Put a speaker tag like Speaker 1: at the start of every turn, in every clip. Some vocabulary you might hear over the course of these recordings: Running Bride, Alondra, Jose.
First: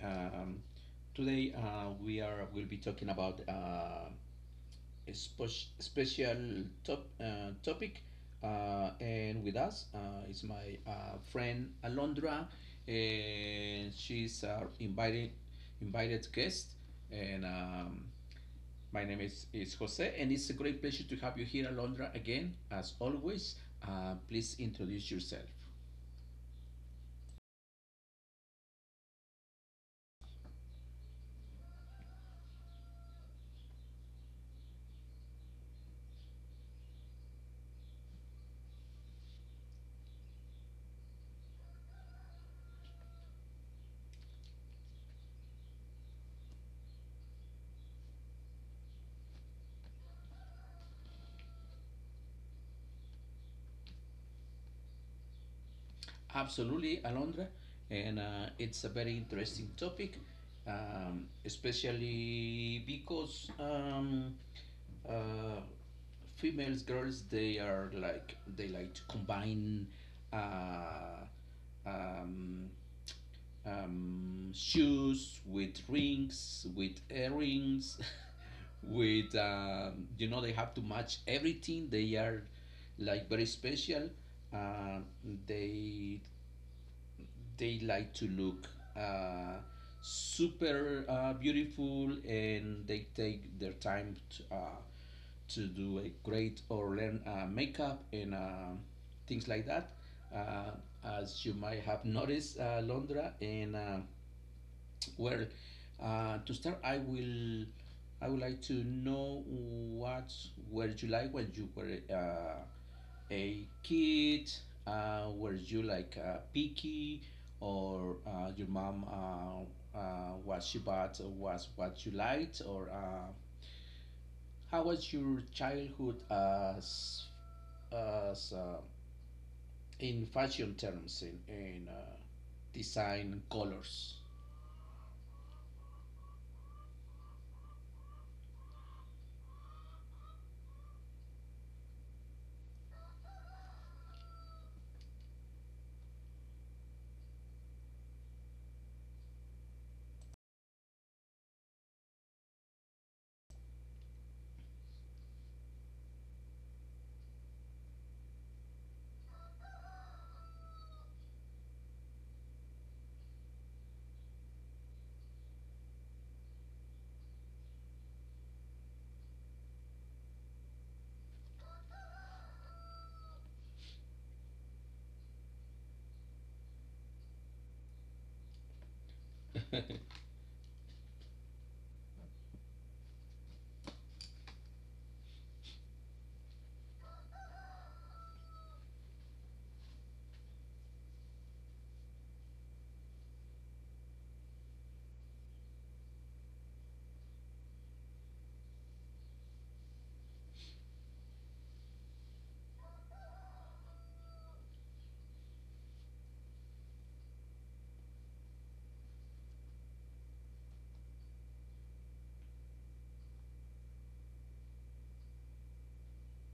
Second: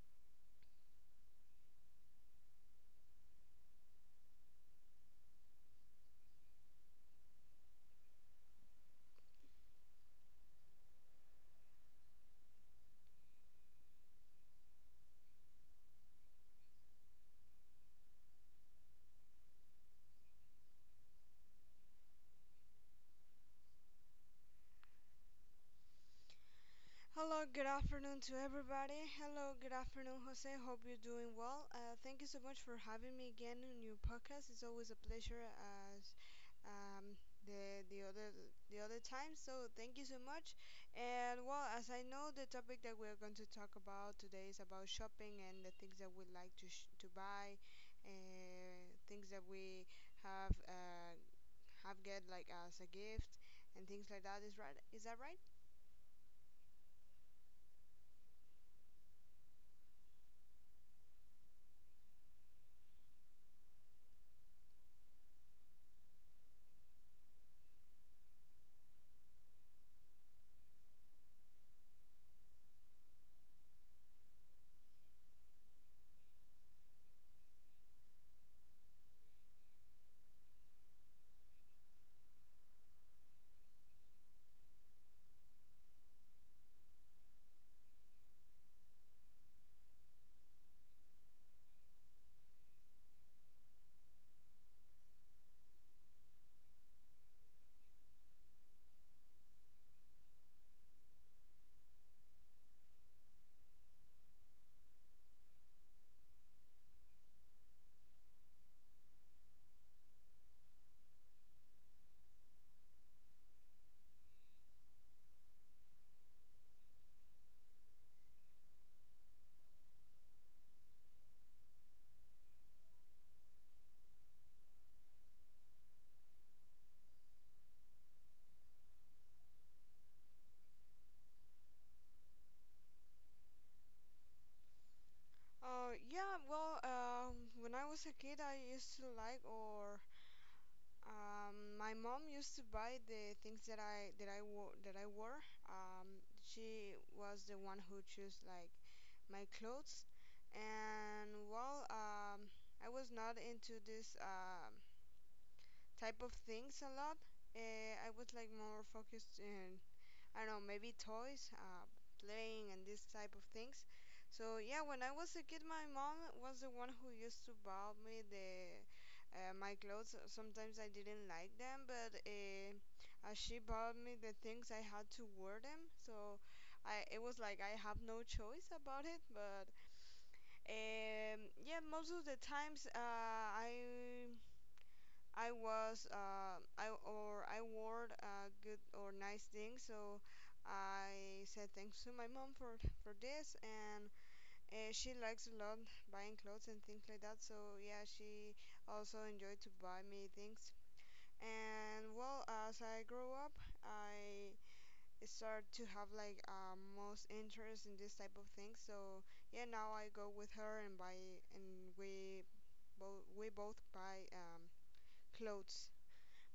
Speaker 1: Today we are will be talking about a special topic, and with us is my friend Alondra, and she's our invited guest, and my name is Jose, and it's a great pleasure to have you here, Alondra, again as always. Please introduce yourself.
Speaker 2: Hello, good afternoon to everybody. Hello, good afternoon, Jose. Hope you're doing well. Thank you so much for having me again on your podcast. It's always a pleasure as um, the the other the other time. So thank you so much. And well, as I know, the topic that we're going to talk about today is about shopping and the things that we like to to buy, things that we have uh, have get like as a gift and things like that. Is right? Is that right?
Speaker 1: Absolutely, Alondra, and it's a very interesting topic, especially because uh, females, girls, they like to combine uh, um, shoes with rings, with earrings, with you know they have to match everything. They are like very special. Uh, they they like to look uh, super beautiful, and they take their time to do a great or learn makeup and things like that. Uh, as you might have noticed, Londra, well, to start, I would like to know what were you like when you were a kid? Were you like picky, or your mom, what she bought was what you liked, or how was your childhood as as uh, in fashion terms in design colors?
Speaker 2: Yeah, well, when I was a kid, I used to like, or my mom used to buy the things that I wore. She was the one who chose like my clothes, and well, I was not into this type of things a lot. I was like more focused in I don't know, maybe toys, playing and this type of things. So yeah, when I was a kid, my mom was the one who used to buy me the my clothes. Sometimes I didn't like them, but she bought me the things I had to wear them. So I it was like I have no choice about it. But yeah, most of the times I was I or I wore good or nice things, so I said thanks to my mom for this, and she likes a lot buying clothes and things like that. So yeah, she also enjoyed to buy me things. And well, as I grow up, I start to have like most interest in this type of things. So yeah, now I go with her and buy, and we both buy clothes.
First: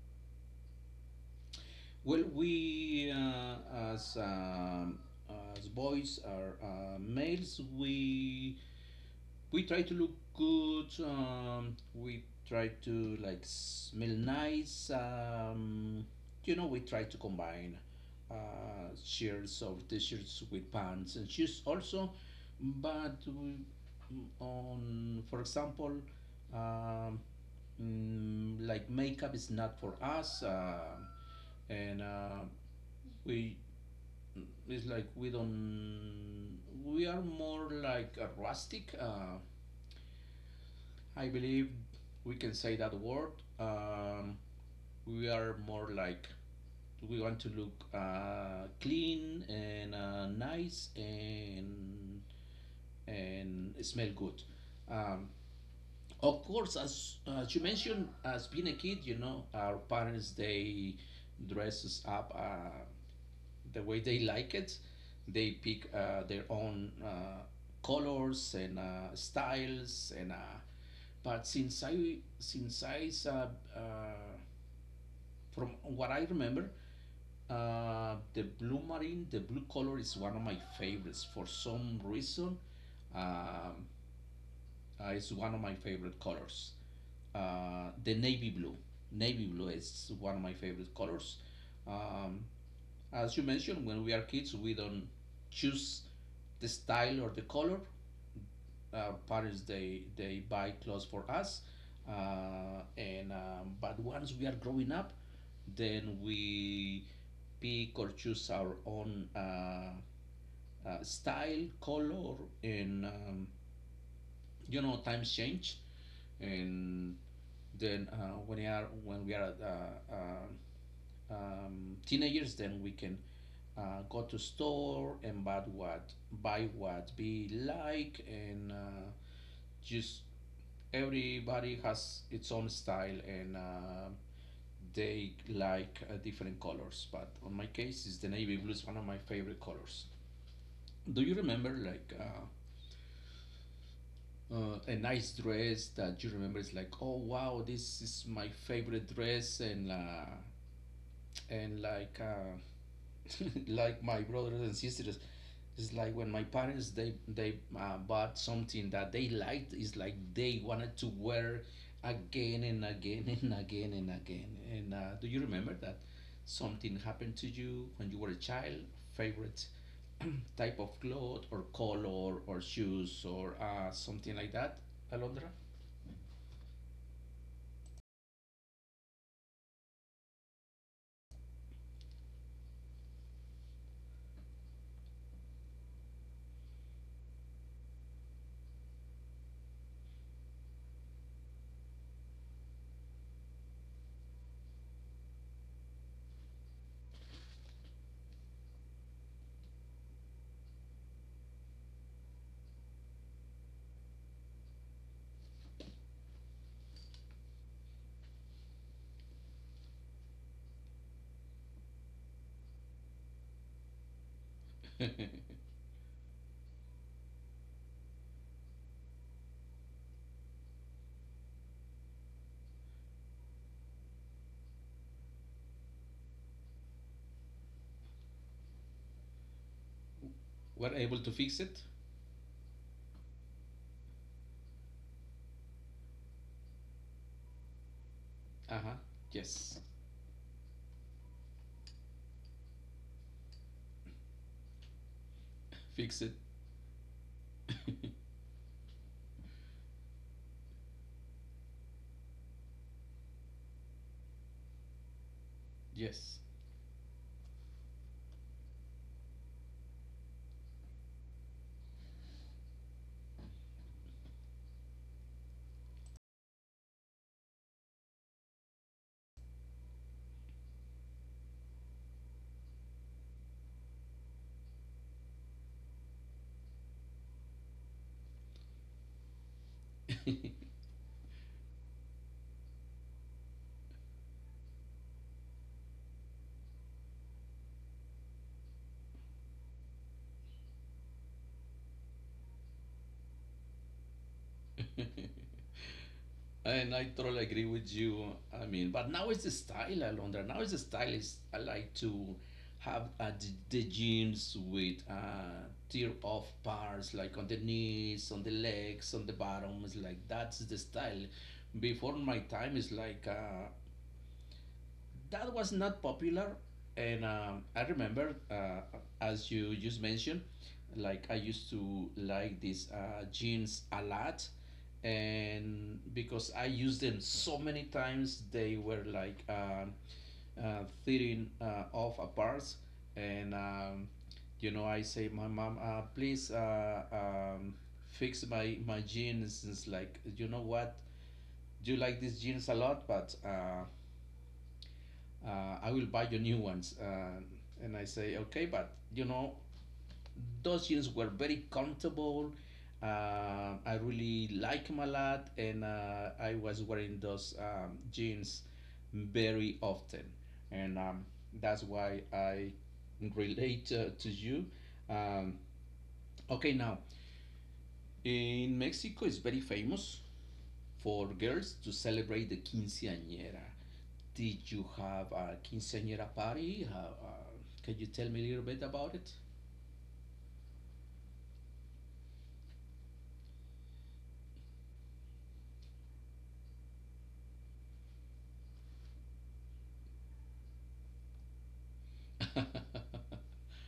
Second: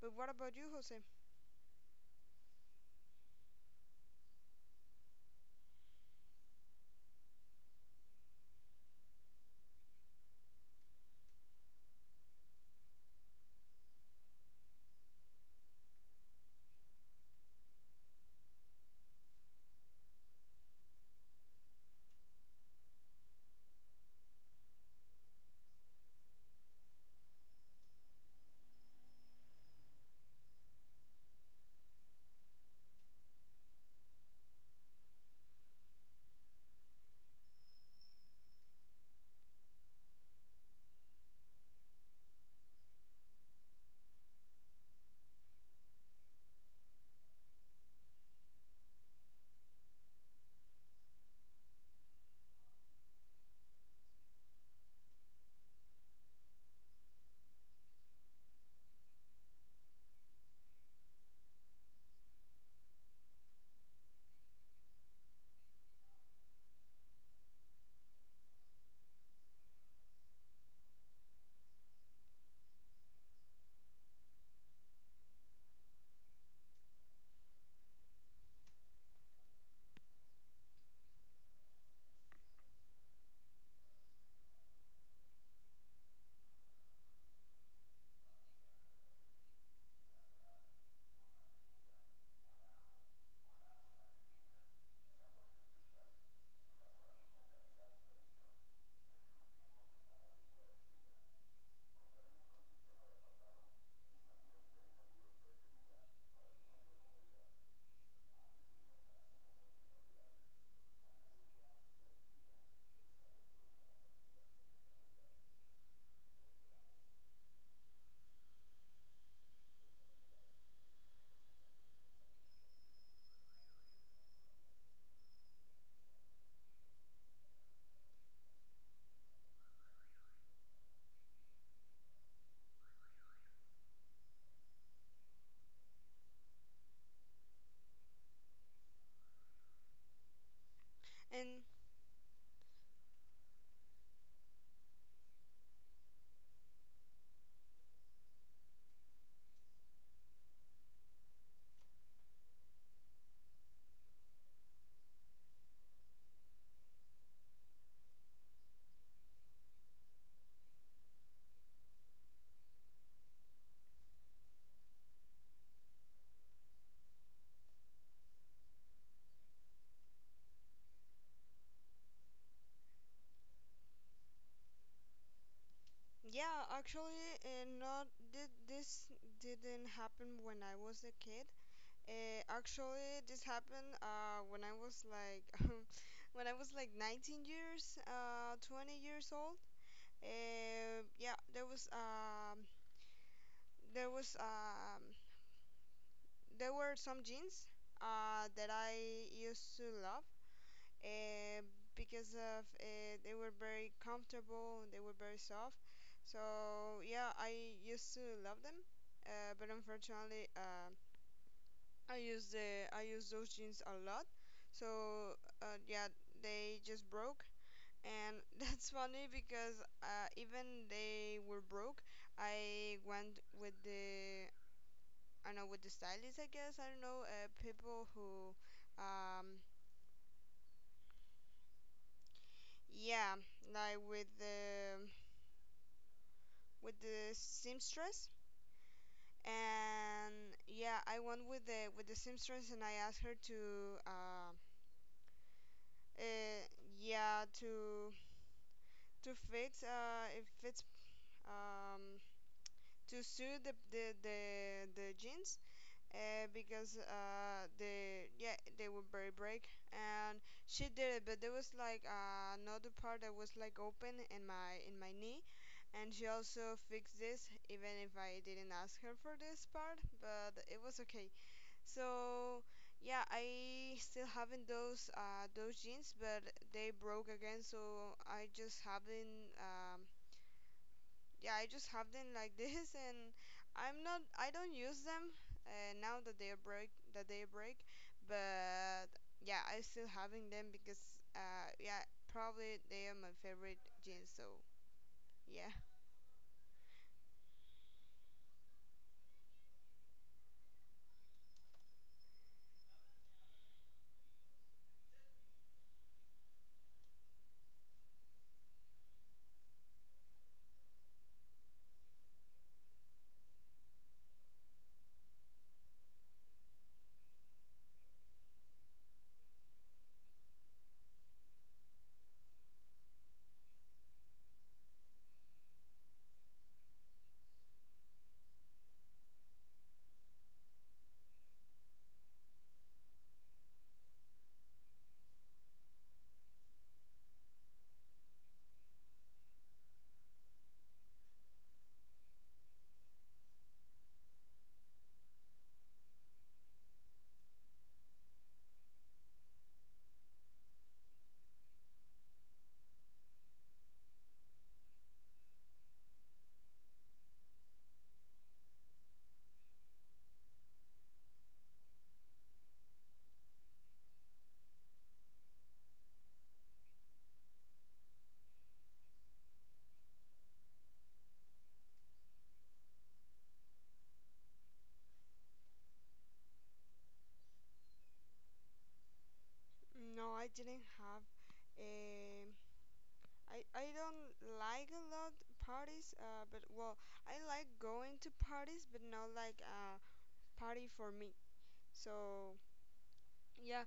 Speaker 2: But what about you, Jose?
Speaker 1: Well, we as um, as boys are males, we try to look good. We try to like smell nice. You know, we try to combine shirts or t-shirts with pants and shoes also. But for example, um, like makeup is not for us, and we Mm. it's like we don't. We are more like a rustic. I believe we can say that word. Um, we are more like we want to look clean and nice and smell good. Um, of course, as you mentioned, as being a kid, you know, our parents they dress us up the way they like it. They pick their own colors and styles and. But since I uh, from what I remember, the blue marine, the blue color is one of my favorites. For some reason, um, it's one of my favorite colors. Uh, the navy blue, navy blue is one of my favorite colors. Um, as you mentioned, when we are kids, we don't choose the style or the color. Our parents they buy clothes for us, and but once we are growing up, then we pick or choose our own style, color, and you know, times change, and then when we are teenagers, then we can go to store and buy what we like, and just everybody has its own style, and they like different colors. But on my case, is the navy blue is one of my favorite colors. Do you
Speaker 2: And
Speaker 1: remember like a nice dress that you remember is like, oh wow, this is my favorite dress, and and like uh, like my brothers and sisters, it's like when my parents they bought something that they liked, it's like they wanted to wear again and again and again and again, and do you remember that something happened to you when you were a child, favorite type of cloth or color or shoes or something like that, alondra?
Speaker 2: yeah, actually, not did this didn't happen when I was a kid. Actually, this happened when I was like when I was like 19 years, 20 years old. Yeah, there was there were some jeans that I used to love uh, because of they were very comfortable they were very soft. So yeah, I used to love them, but unfortunately, I use those jeans a lot. So yeah, they just broke, and that's funny because even they were broke, I went with the I don't know with the stylist I guess I don't know people who um
Speaker 1: Were able to fix it.
Speaker 2: yeah like with the seamstress
Speaker 1: Uh-huh. Yes.
Speaker 2: and yeah I went with the seamstress and I asked her to uh,
Speaker 1: Fix it.
Speaker 2: uh yeah to fit if it's um to suit the jeans,
Speaker 1: Yes.
Speaker 2: because they yeah they were very break and she did it but there was like another part that was like open in my knee and she also fixed this even if I didn't ask her for this part but it was okay so yeah I still having those jeans but they broke again so I just haven't yeah I just have them like this and I'm not I don't use them, now that they are break that they break but yeah I still having them because yeah probably they are my favorite jeans so yeah.
Speaker 1: And I totally agree with you. I mean, but now it's the style, Alondra. Now it's the style is I like to have the jeans with tear off parts, like on the knees, on the legs, on the bottom. It's like, that's the style. Before my time is like that was not popular, and I remember as you just mentioned, like I used to like these jeans a lot, and because I used them so many times, they were like fitting off apart, and you know, I say, my mom, please fix my jeans. It's like, you know what, you like these jeans a lot, but I will buy you new ones. And I say, okay, but you know, those jeans were very comfortable. I really like them a lot, and I was wearing those jeans very often, and that's why I relate to you. Um, okay, now in Mexico, it's very famous for girls to celebrate the quinceañera. Did you have a quinceañera party? How, can you tell me a little bit about it?
Speaker 2: No, I didn't have a. I don't like a lot parties but well I like going to parties but not like a party for me. So yeah,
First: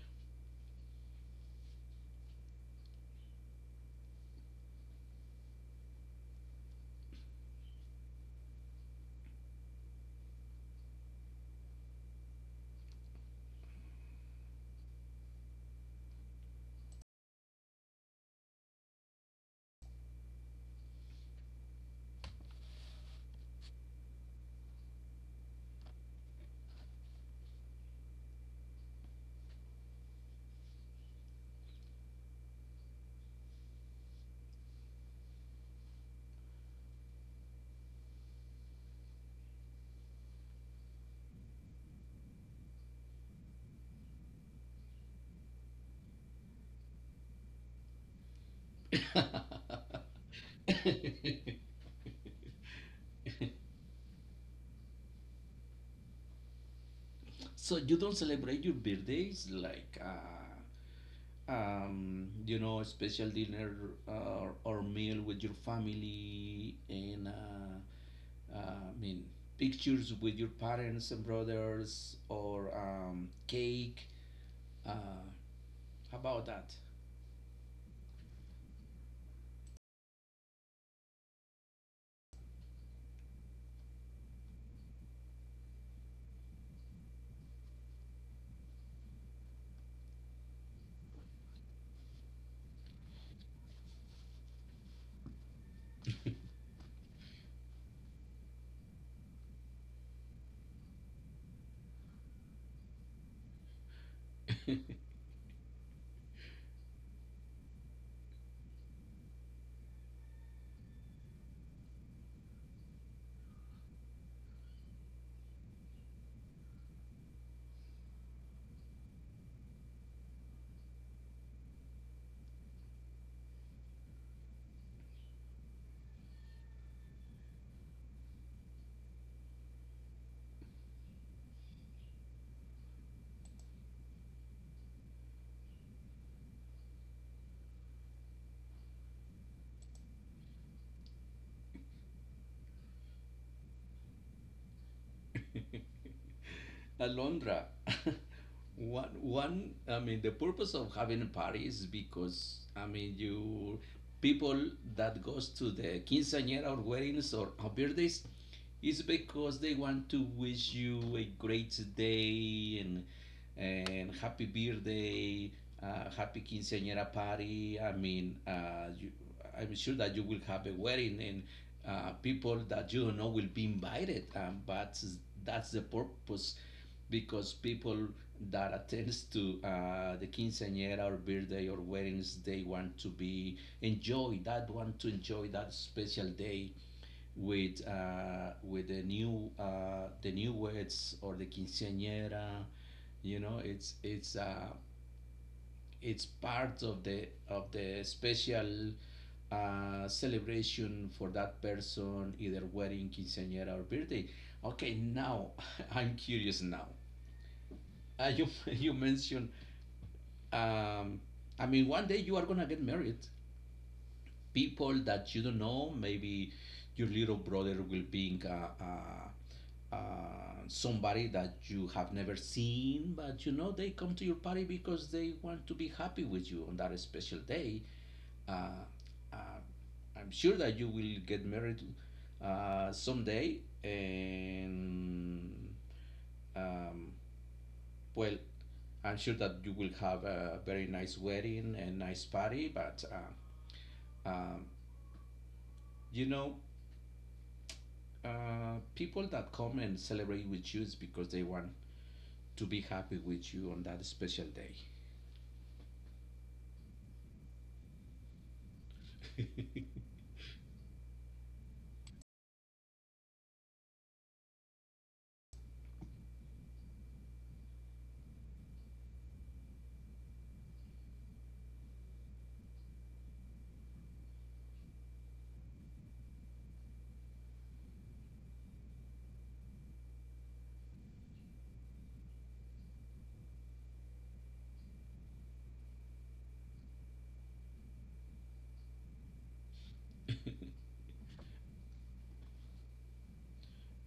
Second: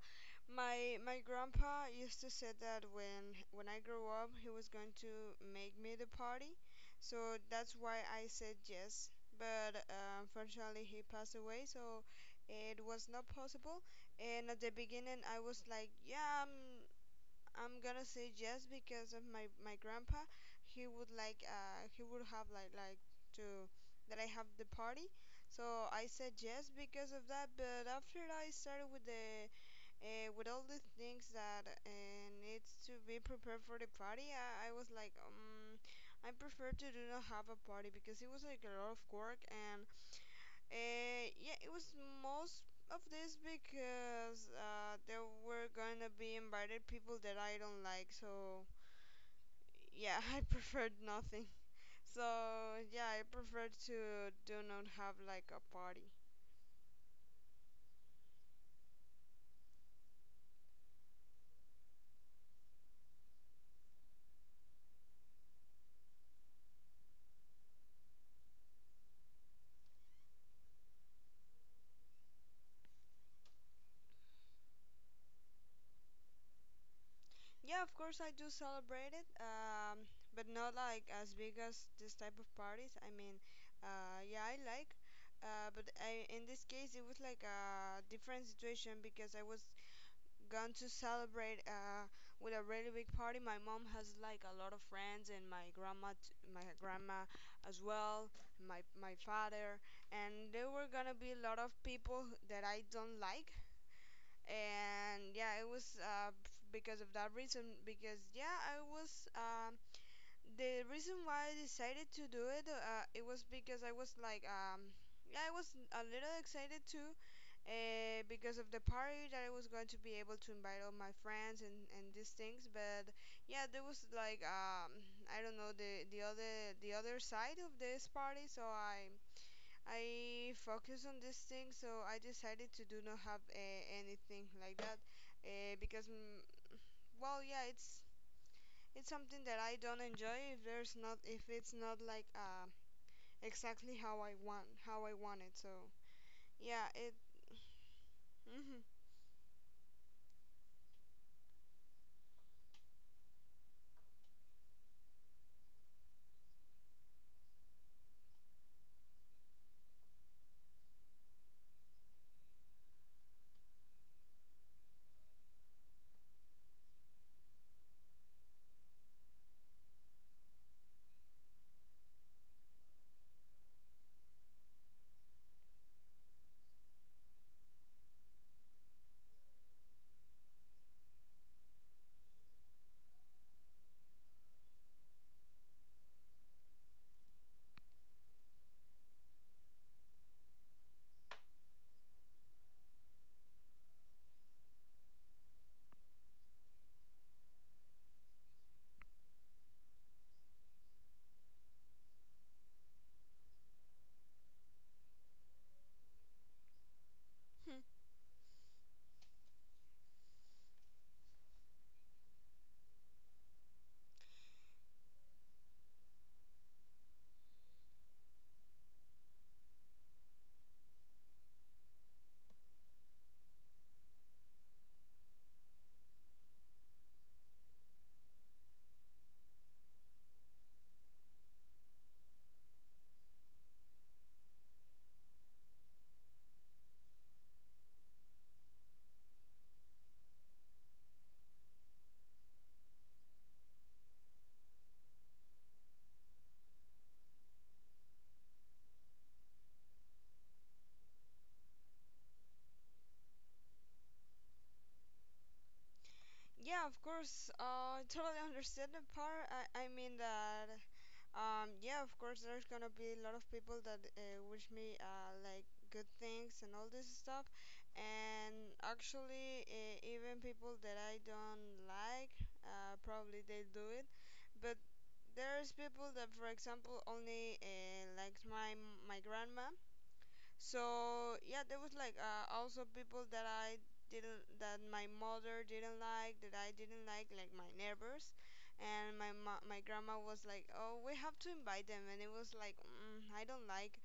Speaker 2: my grandpa used to say that when I grow up, he was going to make me the party, so that's why I said yes. But unfortunately, he passed away, so it was not possible. And at the beginning, I was like, yeah, I'm gonna say yes because of my my grandpa. He would like he would have like to that I have the party. So I said yes because of that, but after I started with the with all the things that needs to be prepared for the party, I was like, I prefer to do not have a party because it was like a lot of work and yeah, it was most of this because there were gonna be invited people that I don't like, so yeah, I preferred nothing. So yeah, I prefer to do not have like a party.
Speaker 1: So you don't celebrate your birthdays like you know, a special dinner uh, or meal with your family, and I mean, pictures with your parents and brothers or cake. Uh, How about that?
Speaker 2: Yeah, of course I do celebrate it, but not like as big as this type of parties. I mean, yeah, I like, but in this case it was like a different situation because I was gone to celebrate with a really big party. My mom has like a lot of friends, and my grandma, my grandma as well, my father, and there were gonna be a lot of people that I don't like and yeah it was because of that reason because yeah I was the reason why I decided to do it it was because I was like yeah I was a little excited too, because of the party that I was going to be able to invite all my friends and these things but yeah there was like I don't know the other side of this party so I focus on this thing, so I decided to do not have anything like that, because well, yeah, it's something that I don't enjoy if there's not if it's not like exactly how I want it. So yeah, it.
Speaker 1: Alondra,
Speaker 2: Mm-hmm.
Speaker 1: I mean, the purpose of having a party is because, I mean, you, people that goes to the quinceañera or weddings or birthdays is because they want to wish you a great day and happy birthday, happy quinceañera party. I mean, I'm sure that you will have a wedding, and people that you don't know will be invited. But that's the purpose, because people that attends to the quinceañera or birthday or weddings, they want to be enjoy that want to enjoy that special day with the new words or the quinceañera. You know, it's part of the special celebration for that person, either wedding, quinceañera, or birthday. Okay, now I'm curious now.
Speaker 2: Hmm.
Speaker 1: You you mentioned, um, I mean, one day you are gonna get married, people that you don't know. Maybe your little brother will be somebody that you have never seen, but you know they come to your party because they want to be happy with you on that special day. Uh, uh, I'm sure that you will get married someday, and um, well, I'm sure that you will have a very nice wedding and nice party, but um, you know, people that come and celebrate with you is because they want to be happy with you on that special day.
Speaker 2: Yeah, of course. I totally understand the part. I mean that yeah, of course, there's gonna be a lot of people that wish me like good things and all this stuff, and actually, even people that I don't like, probably they do it. But there's people that, for example, only likes my my grandma, so yeah there was like also people that I didn't that my mother didn't like that I didn't like my neighbors and my grandma was like oh we have to invite them and it was like mm, I don't like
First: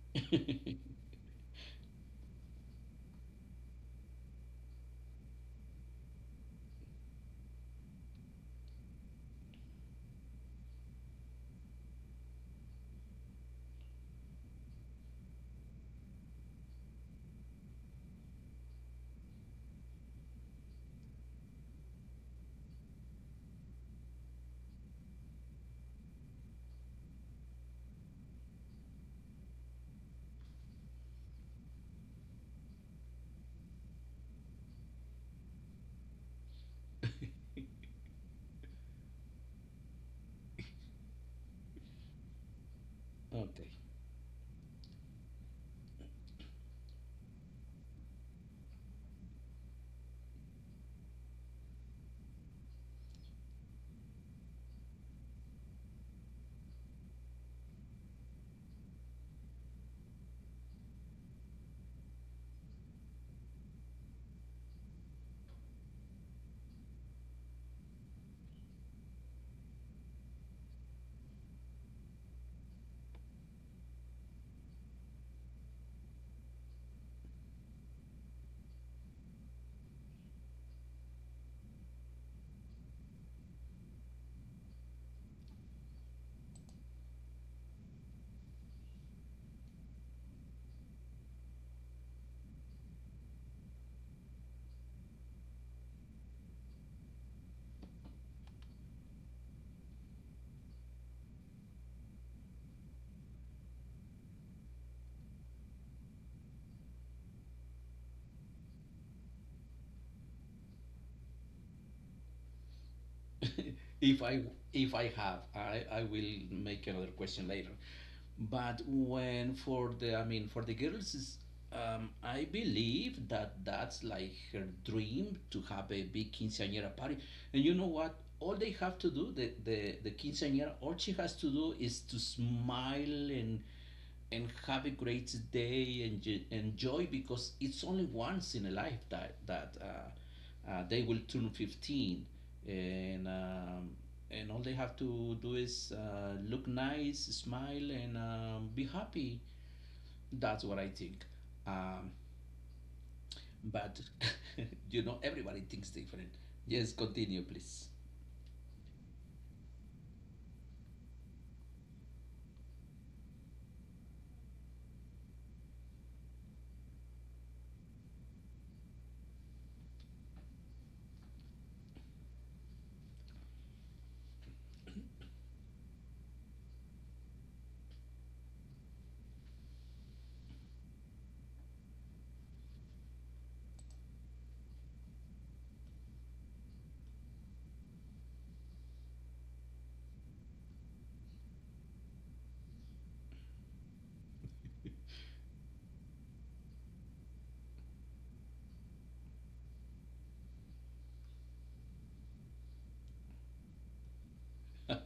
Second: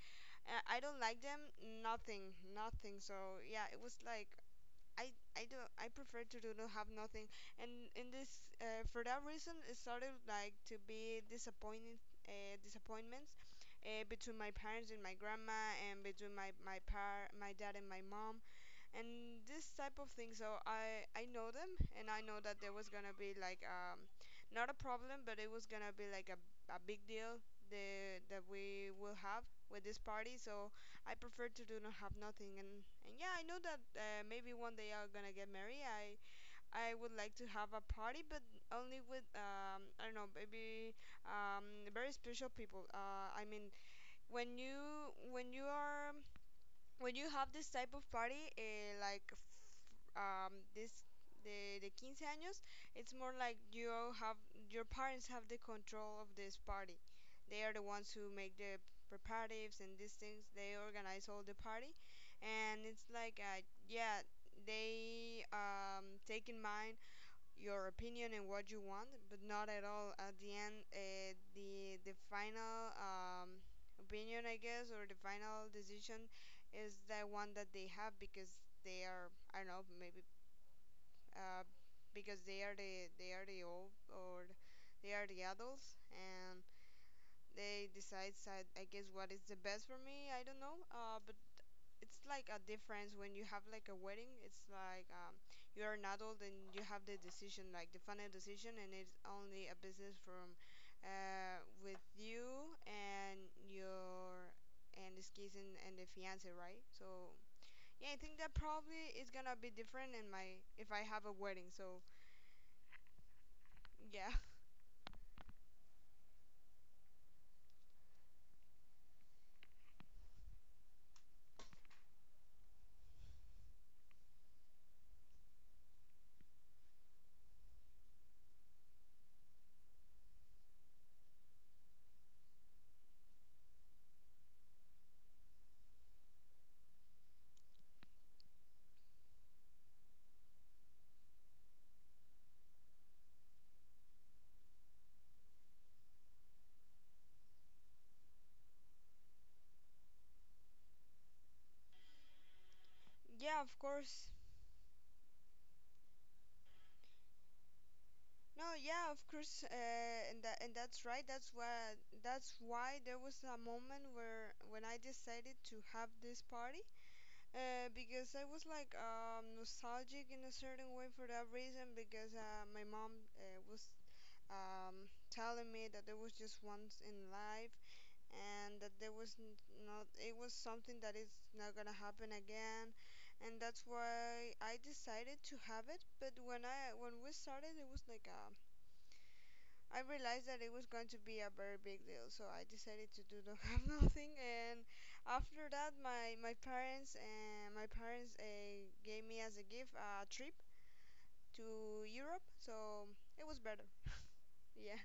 Speaker 2: I don't like them nothing nothing so yeah it was like I prefer to do not have nothing, and in this for that reason it started like to be disappointing, disappointments, between my parents and my grandma and between my dad and my mom and this type of thing so I know them and I know that there was gonna be like not a problem but it was gonna be like a big deal that we will have with this party so I prefer to do not have nothing, and and yeah I know that maybe one day I'm gonna get married I would like to have a party but only with I don't know maybe very special people I mean
Speaker 1: Okay.
Speaker 2: when you when you are when you have this type of party like this the 15 años it's more like you have your parents have the control of this party they are the ones who make the preparatives and these things they organize all the party and it's like yeah they take in mind your opinion and what you want but not at all at the end, the final opinion I guess or the final decision is the one that they have because they are I don't know maybe uh, because they are the old or they are the adults and they decide I guess what is the best for me I don't know, but it's like a difference when you have like a wedding it's like you are an adult and you have the decision like the final decision and it's only a business from with you and your and this case and the fiance right so yeah I think that probably is gonna be different in my if I have a wedding so
Speaker 1: if
Speaker 2: yeah.
Speaker 1: I if I have, I will make another question later. But when for the, I mean, for the girls is I believe that that's like her dream to have a big quinceañera party. And you know what? All they have to do, the quinceañera, all she has to do is to smile and have a great day and enjoy, because it's only once in a life that they will turn 15, and um, and all they have to do is look nice, smile, and be happy. That's what I think. um,
Speaker 2: Yeah, of
Speaker 1: but
Speaker 2: course.
Speaker 1: you know everybody thinks different. Yes, continue please.
Speaker 2: No, yeah, of course, and that and that's right. That's why there was a moment where when I decided to have this party, because I was like nostalgic in a certain way for that reason. Because my mom was telling me that there was just once in life, and that not, it was something that is not gonna happen again, and that's why I decided to have it. But when we started, it was like I realized that it was going to be a very big deal, so I decided to do not have nothing. And after that my parents gave me as a gift a trip to Europe, so it was better. Yeah.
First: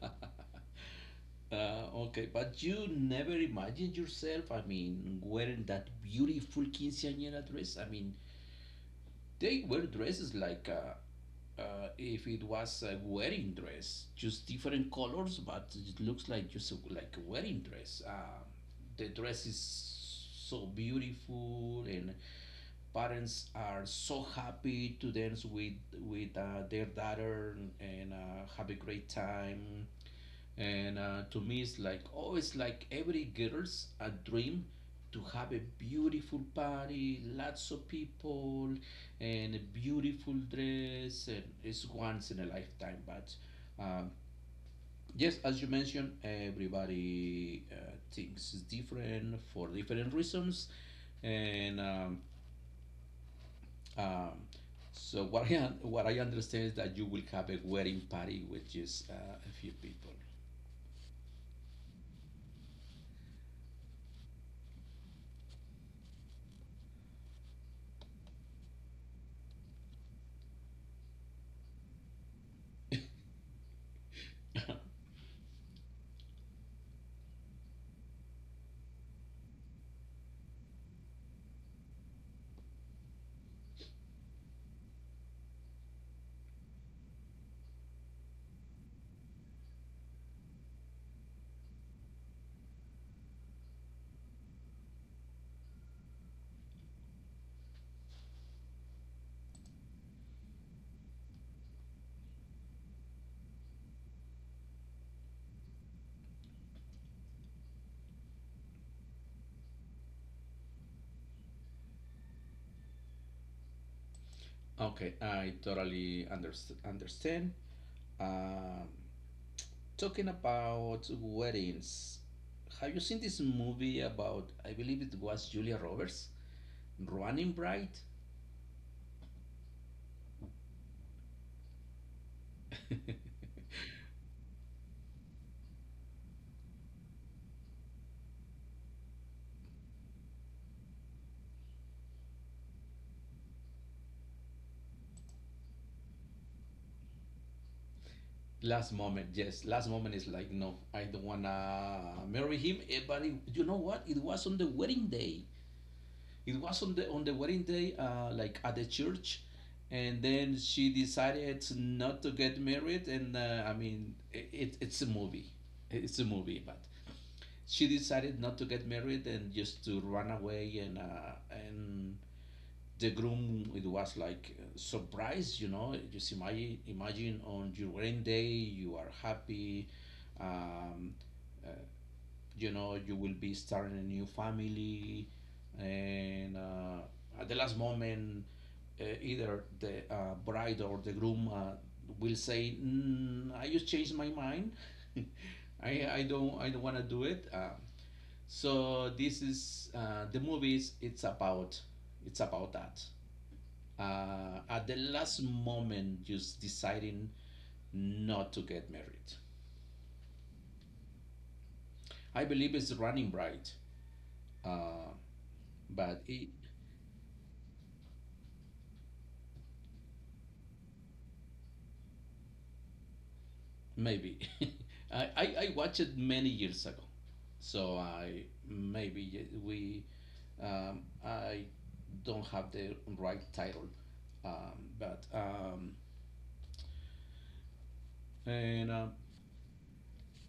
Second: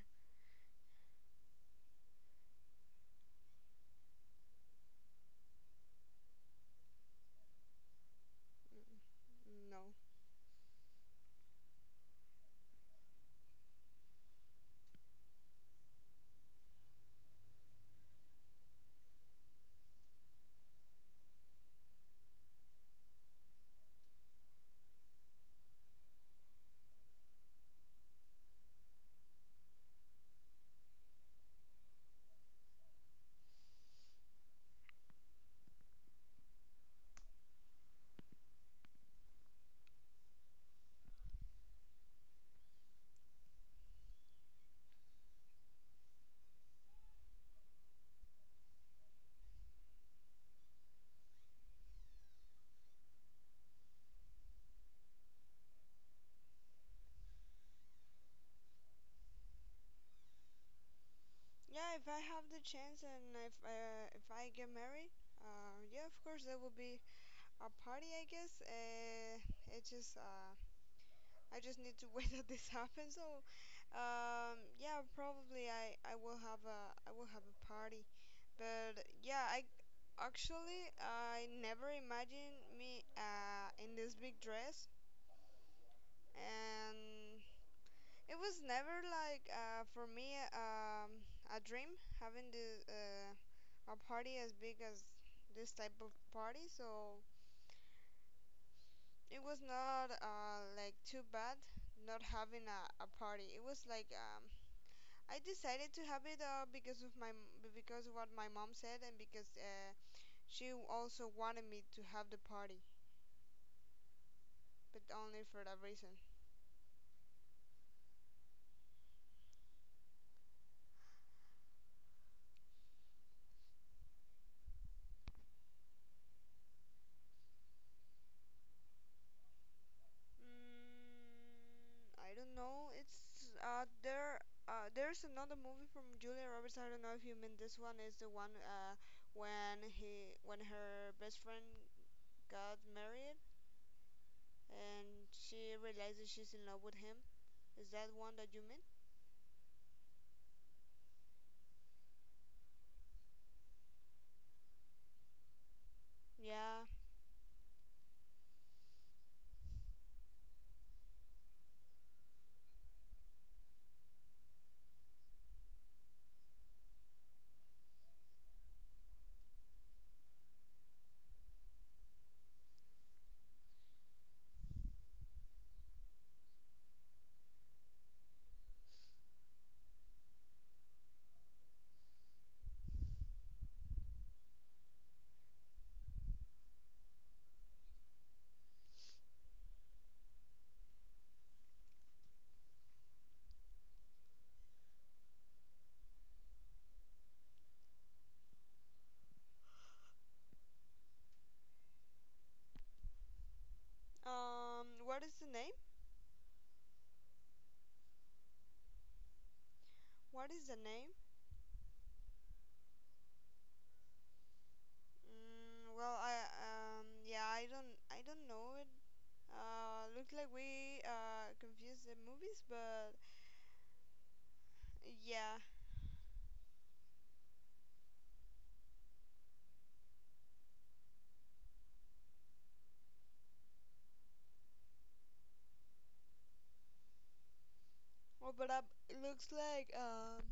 Speaker 1: Okay, but you never imagined yourself, I mean, wearing that beautiful quinceañera dress? I mean,
Speaker 2: Mm,
Speaker 1: they
Speaker 2: mm, no.
Speaker 1: were dresses like if it was a wedding dress, just different colors, but it looks like just a, like a wedding dress. The dress is so beautiful, and parents are so happy to dance with their daughter and have a great time, and to me it's like, oh, it's like every girl's a dream to have a beautiful party, lots of people, and a beautiful dress, and it's once in a lifetime. But um, yes, as you mentioned, everybody thinks is different for different reasons, and um, so what I, what I understand is that you will have a wedding party with just a few people.
Speaker 2: Yeah, if I have the chance, and if I get married, yeah, of course there will be a party, I guess. It just I just need to wait that this happens. So, yeah, probably I will have a party, but yeah, I actually I never imagined me in this big dress. And. It was never like for me a dream having the a party as big as this type of party, so it was not like too bad not having a party. It was like I decided to have it because of my because of what my mom said, and because she also wanted me to have the party, but
Speaker 1: Okay,
Speaker 2: only
Speaker 1: I
Speaker 2: for that reason.
Speaker 1: totally understand. Um, Talking about weddings, have you seen this movie about, I believe it was Julia Roberts, Running Bride?
Speaker 2: Mm, I don't know. It's there. There's another movie from Julia Roberts. I don't know if you mean this one. Is the one when her best friend got married, and she realizes she's in love with him. Is that one that you mean?
Speaker 1: Last moment, yes, last moment is like, no, I don't wanna marry him. Eh, but you know what? It was on the wedding day. It was
Speaker 2: Yeah.
Speaker 1: on the wedding day, like at the church, and then she decided not to get married. And I mean, it's a movie, but she decided not to get married and just to run away. And the groom, it was like surprise, you know. Just imagine on your wedding day, you are happy. um, uh, you know you will be starting a new family, and at the last moment, either the bride or the groom will say, I just changed my mind. I don't want to do it. So this is the movies it's about that, at the
Speaker 2: What is
Speaker 1: last
Speaker 2: the name?
Speaker 1: moment just deciding not to get married.
Speaker 2: What is the name?
Speaker 1: I believe it's Running Bright. uh,
Speaker 2: Mm, well,
Speaker 1: but
Speaker 2: I
Speaker 1: it,
Speaker 2: yeah, I don't know it. Looks like we confused the movies, but
Speaker 1: Maybe. I, I,
Speaker 2: yeah.
Speaker 1: I watched it many years ago. So I maybe we I don't have the right title, but
Speaker 2: Well, but
Speaker 1: and
Speaker 2: it looks like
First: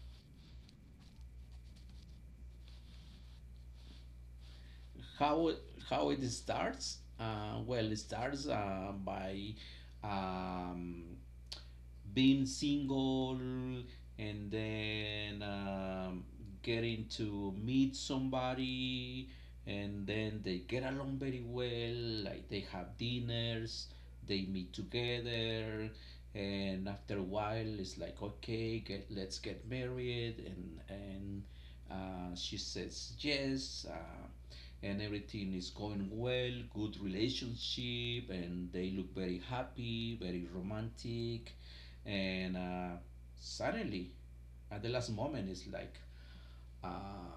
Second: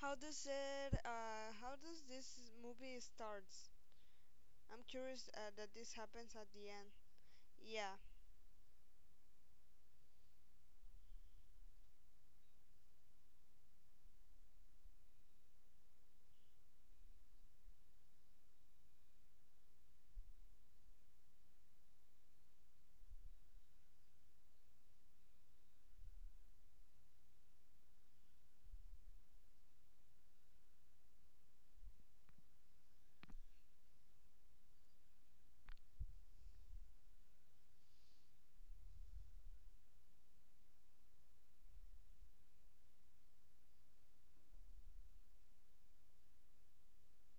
Speaker 2: how does this movie starts? I'm curious
Speaker 1: how
Speaker 2: that this
Speaker 1: how it
Speaker 2: happens at the end.
Speaker 1: starts? Well, it
Speaker 2: Yeah,
Speaker 1: starts by um, being single, and then getting to meet somebody, and then they get along very well. Like they have dinners, they meet together, and after a while it's like, okay, get let's get married, and she says yes. And everything is going well, good relationship, and they look very happy, very romantic. And Suddenly, at the last moment, it's like, uh,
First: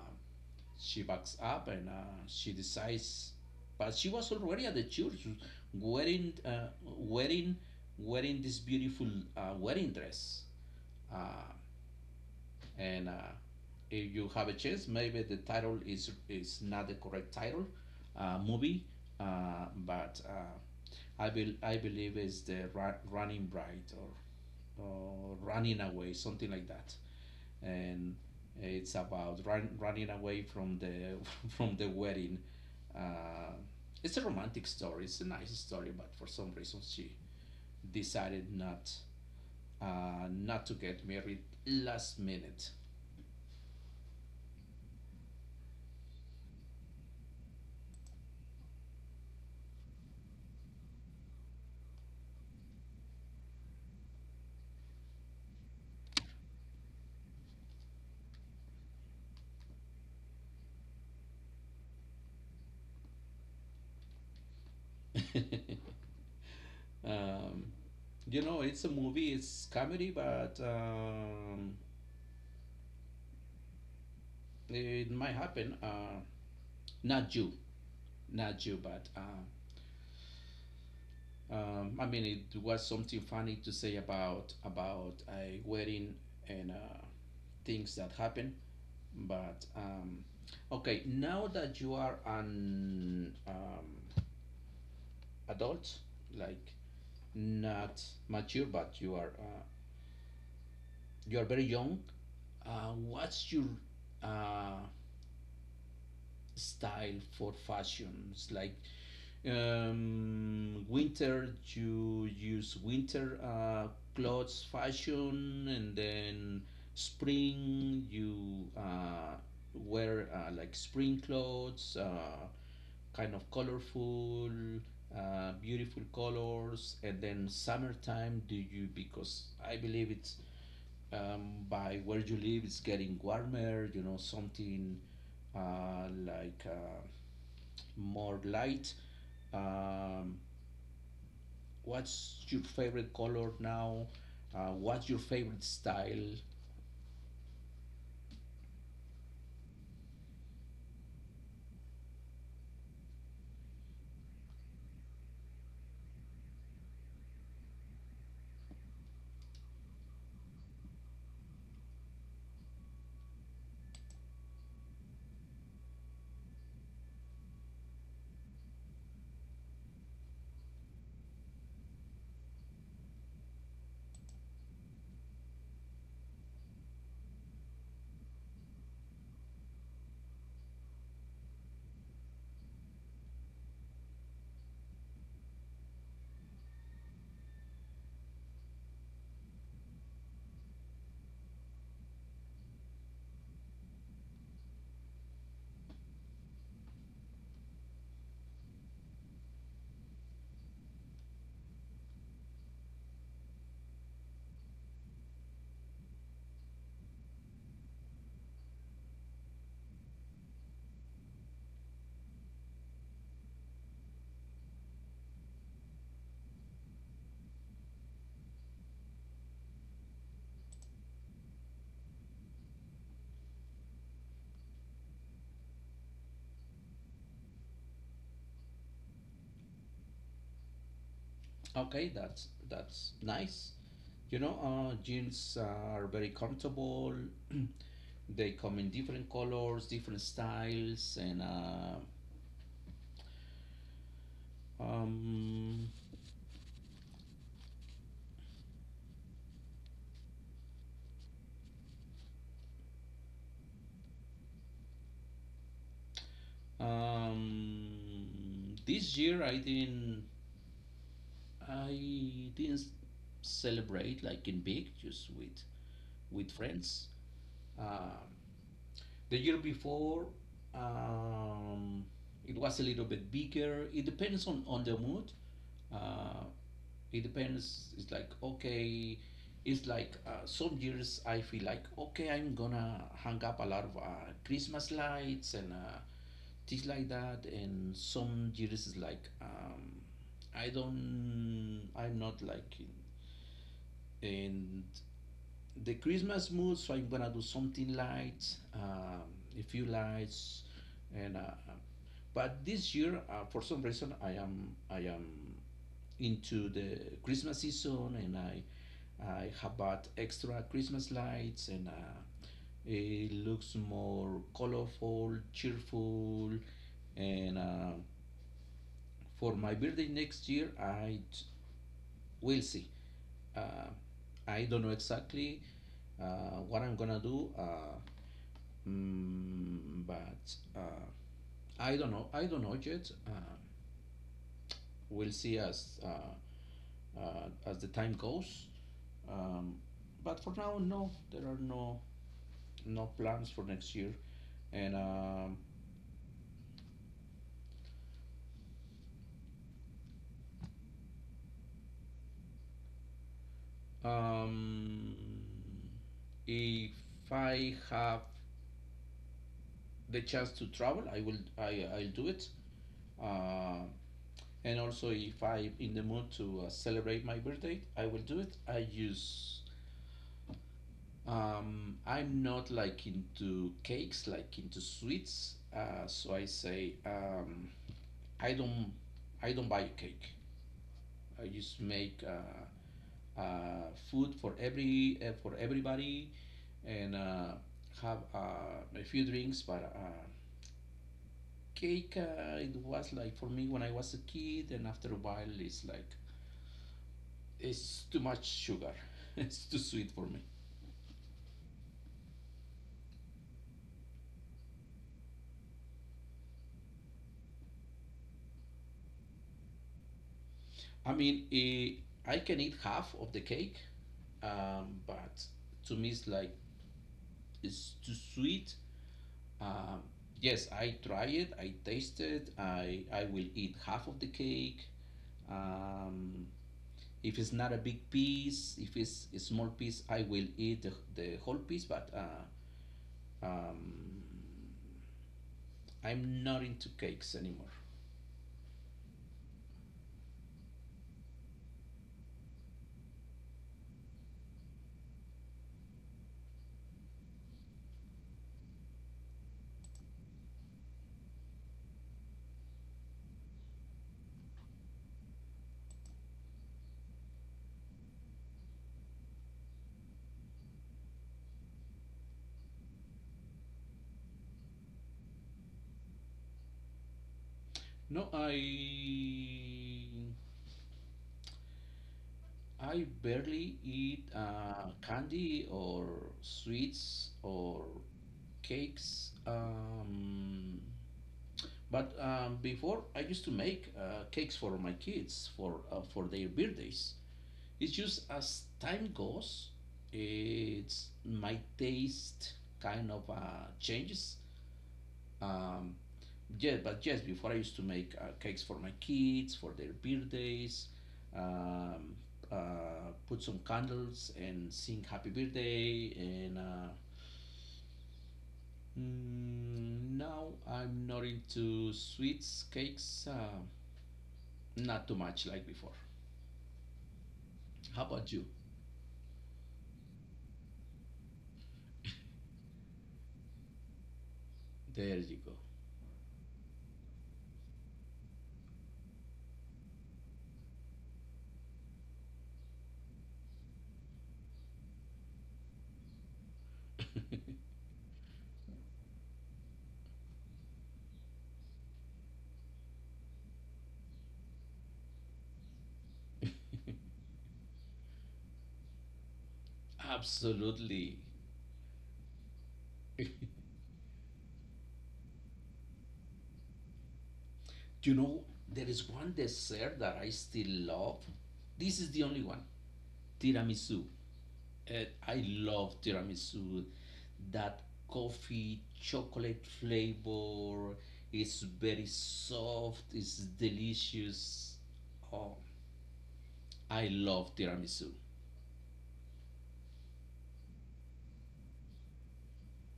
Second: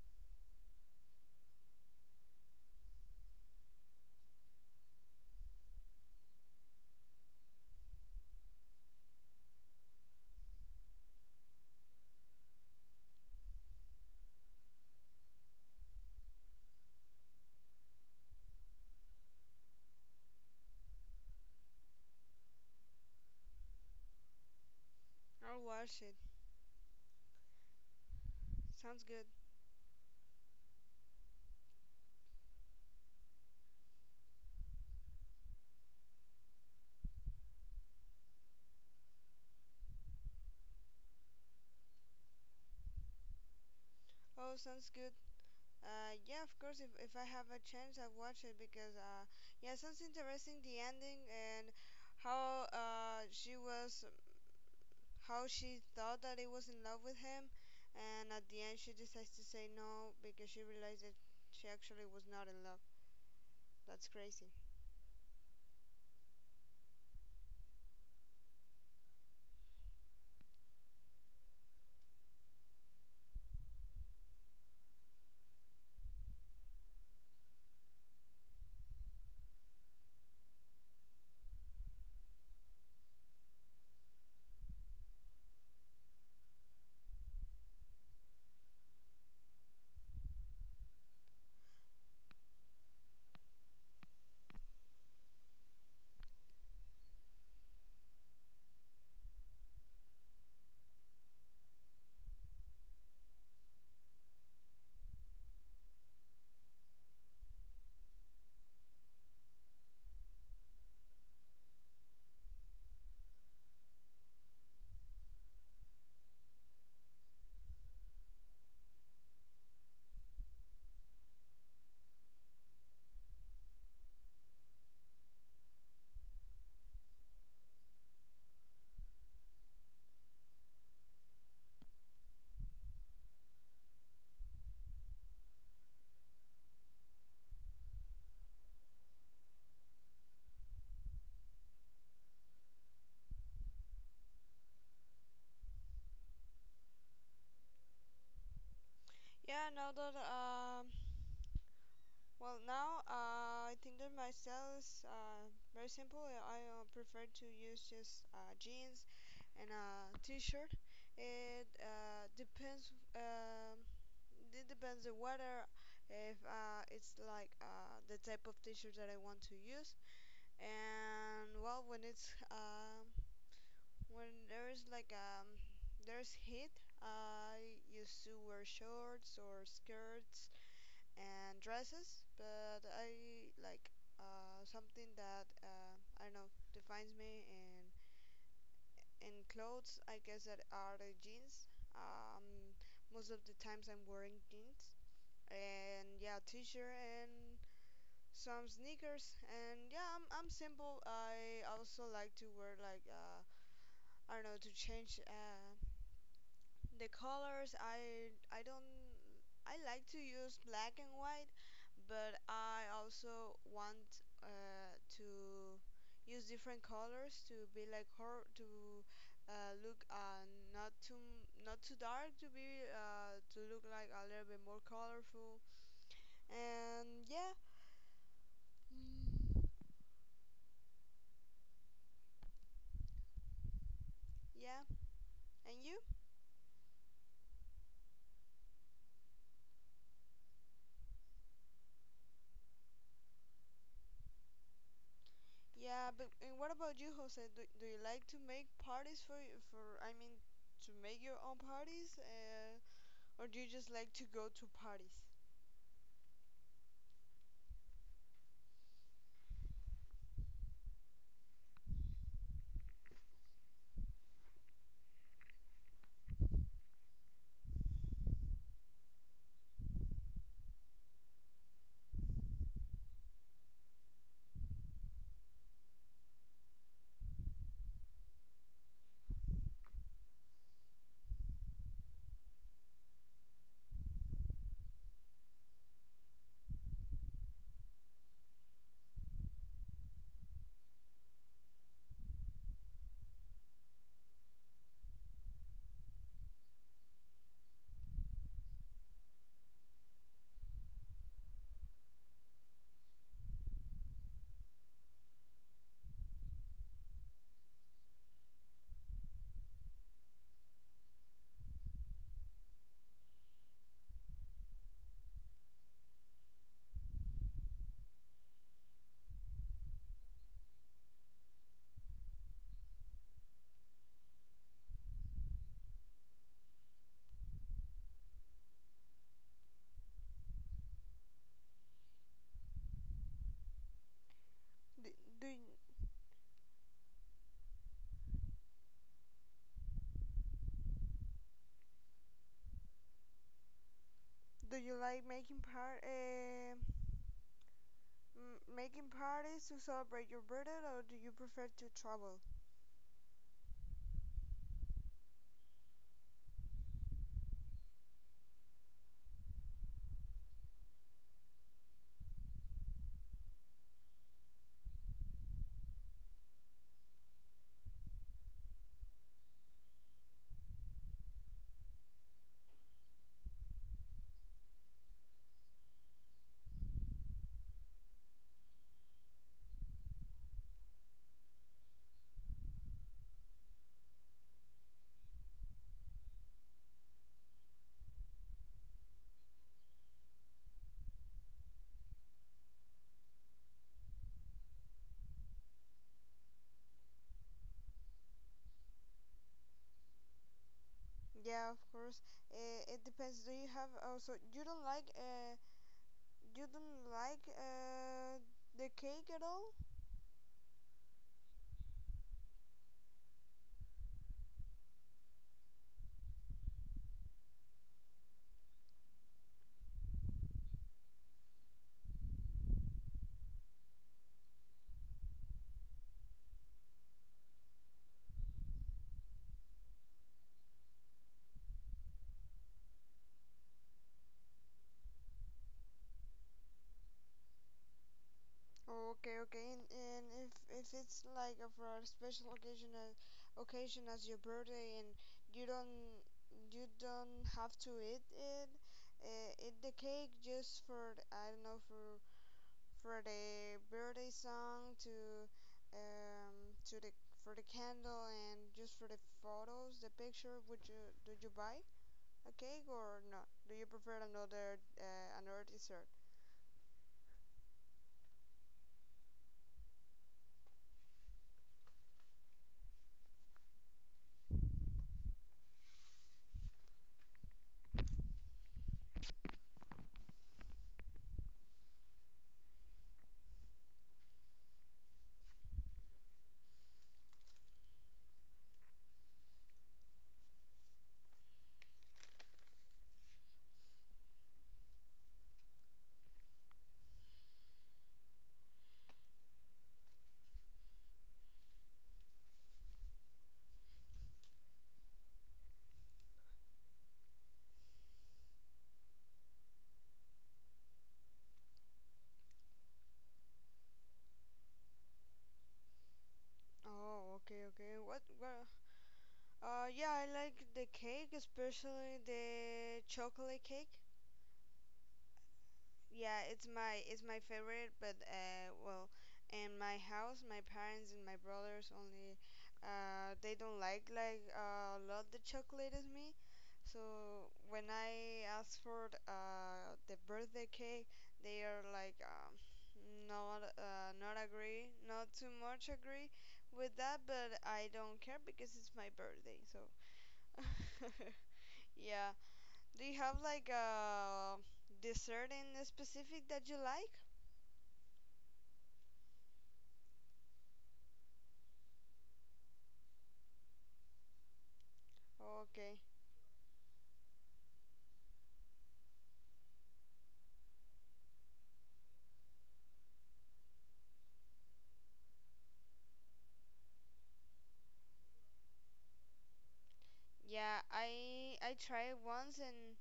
Speaker 1: she backs up, and she decides. But she was already at the church wearing wearing wearing this beautiful wedding dress. Uh, and If you have a chance, maybe the title is not the correct title movie, but I believe it's the Running Bride, or
Speaker 2: I'll
Speaker 1: Running
Speaker 2: watch
Speaker 1: Away,
Speaker 2: it.
Speaker 1: something like that. And it's
Speaker 2: Sounds good.
Speaker 1: about running away from the from the wedding. Uh, it's a romantic story. It's a nice story, but for some reason she decided not to get married last minute.
Speaker 2: Oh, sounds good. Yeah, of course. If I have a chance, I'll watch it because yeah, sounds interesting. The ending, and how she was, how she thought that it was in love with him, and at the end she decides to say no because she realized that she actually was not in love. That's crazy.
Speaker 1: um, you know, it's a movie. It's comedy, but it might happen. Not you, but. I mean, it was something funny to say about a wedding and things that happen. But okay, now that you are an adult, like not mature, but you are very young. What's your uh, style for fashions? Like, winter, you use winter clothes fashion, and then spring, you wear like spring clothes, kind of colorful, beautiful colors, and then summertime, do you? Because I believe it's by where you live, it's getting warmer, you know, something uh, like. Uh, more light. Um, what's your favorite color now? What's your favorite style?
Speaker 2: Yeah, now that well, now I think that my style is very simple. I prefer to use just jeans and a t-shirt. It depends. It depends the weather. If it's like the type of t-shirt that I want to use. And well, when there is like there's heat, I used to wear shorts or skirts and dresses, but I like something that I don't know defines me. And in clothes, I guess that are the jeans. Um, Most of the times I'm wearing jeans, and yeah, t-shirt and some sneakers. And yeah, I'm simple. I also like to wear like I don't know to change. The colors I don't I like to use black and white, but I also want to use different colors to be like hor to look not too dark, to look like a little bit more colorful. And yeah. Mm,
Speaker 1: Okay, that's nice. You know,
Speaker 2: yeah.
Speaker 1: jeans
Speaker 2: And you?
Speaker 1: are very comfortable. They come in different colors, different styles, and um,
Speaker 2: Yeah, but and what about you, Jose? Do you like to make parties for, I mean, to make your own parties, or do you just like to go to parties?
Speaker 1: um, this year I didn't celebrate like in big, just with friends. Um, The year before, um, it was a little bit bigger. It depends on the mood. Uh, it depends. It's like, okay, it's like some years I feel like, okay, I'm gonna hang up a lot of Christmas lights and things like that. And some years it's like, I'm not like in the Christmas mood, so I'm gonna do something light, um, a few lights, and but this year, for some reason, I am into the Christmas season, and I have bought extra Christmas lights, and it looks more colorful, cheerful, and for my birthday next year, will see. Uh, I don't know exactly what I'm gonna do. Mm, but I don't know. I don't know yet.
Speaker 2: Do
Speaker 1: We'll
Speaker 2: do,
Speaker 1: see as the time goes. Um, but for now, no, there are no no plans for next year.
Speaker 2: do you
Speaker 1: And
Speaker 2: like making par making parties to celebrate your birthday, or do you prefer to travel?
Speaker 1: um, if I have the chance to travel, I will. I'll do it. Uh, and also, if I'm in the mood to celebrate my birthday, I will do it. I use I'm not like into cakes, like into sweets. So I say I don't I don't buy a cake. I just make food for every for everybody, and have a few drinks. But cake, it was like for me when I was a kid, and after a while, it's like it's too much sugar. It's too sweet for me.
Speaker 2: Yeah, of course. It depends. Do you have also you don't like the cake at all?
Speaker 1: I mean, I can eat half of the cake, but to me it's like it's too sweet. Um, yes, I try it, I taste it, I will eat half of the cake. Um, if it's not a big piece, if it's a small piece, I will eat the whole piece. But um, I'm not into cakes anymore.
Speaker 2: Okay, okay, and if it's like for a special occasion, occasion as your birthday, and you don't you don't have to eat it, eat the cake just for I don't know, for the birthday song, to the for the candle and just for the photos, the picture. Would you did you buy a cake or not? Do you prefer another another dessert?
Speaker 1: No, I barely eat candy or sweets or cakes. But Before, I used to make cakes for my kids for their birthdays. It's just as time goes, it's my taste kind of changes. Um, yeah, but yes, before I used to make cakes for my kids for their birthdays, um, put some candles and sing happy birthday. Now I'm not into sweets, cakes, not too much like before.
Speaker 2: Oh, okay, okay.
Speaker 1: How about you?
Speaker 2: What Yeah, I like the cake, especially the chocolate cake.
Speaker 1: There you go.
Speaker 2: Yeah, it's my favorite. But well, in my house, my parents and my brothers only they don't like a lot the chocolate as me. So when I ask for the birthday cake, they are like not agree, not too much agree with that. But I don't care because it's my birthday, so.
Speaker 1: Absolutely.
Speaker 2: Yeah. Do you have like a dessert in specific that you like?
Speaker 1: You know, there is one dessert that I still love. This is the only one. Tiramisu. And I
Speaker 2: Okay.
Speaker 1: love tiramisu. That coffee chocolate flavor is very soft, it's delicious. Oh, I love tiramisu.
Speaker 2: Yeah, I tried once, and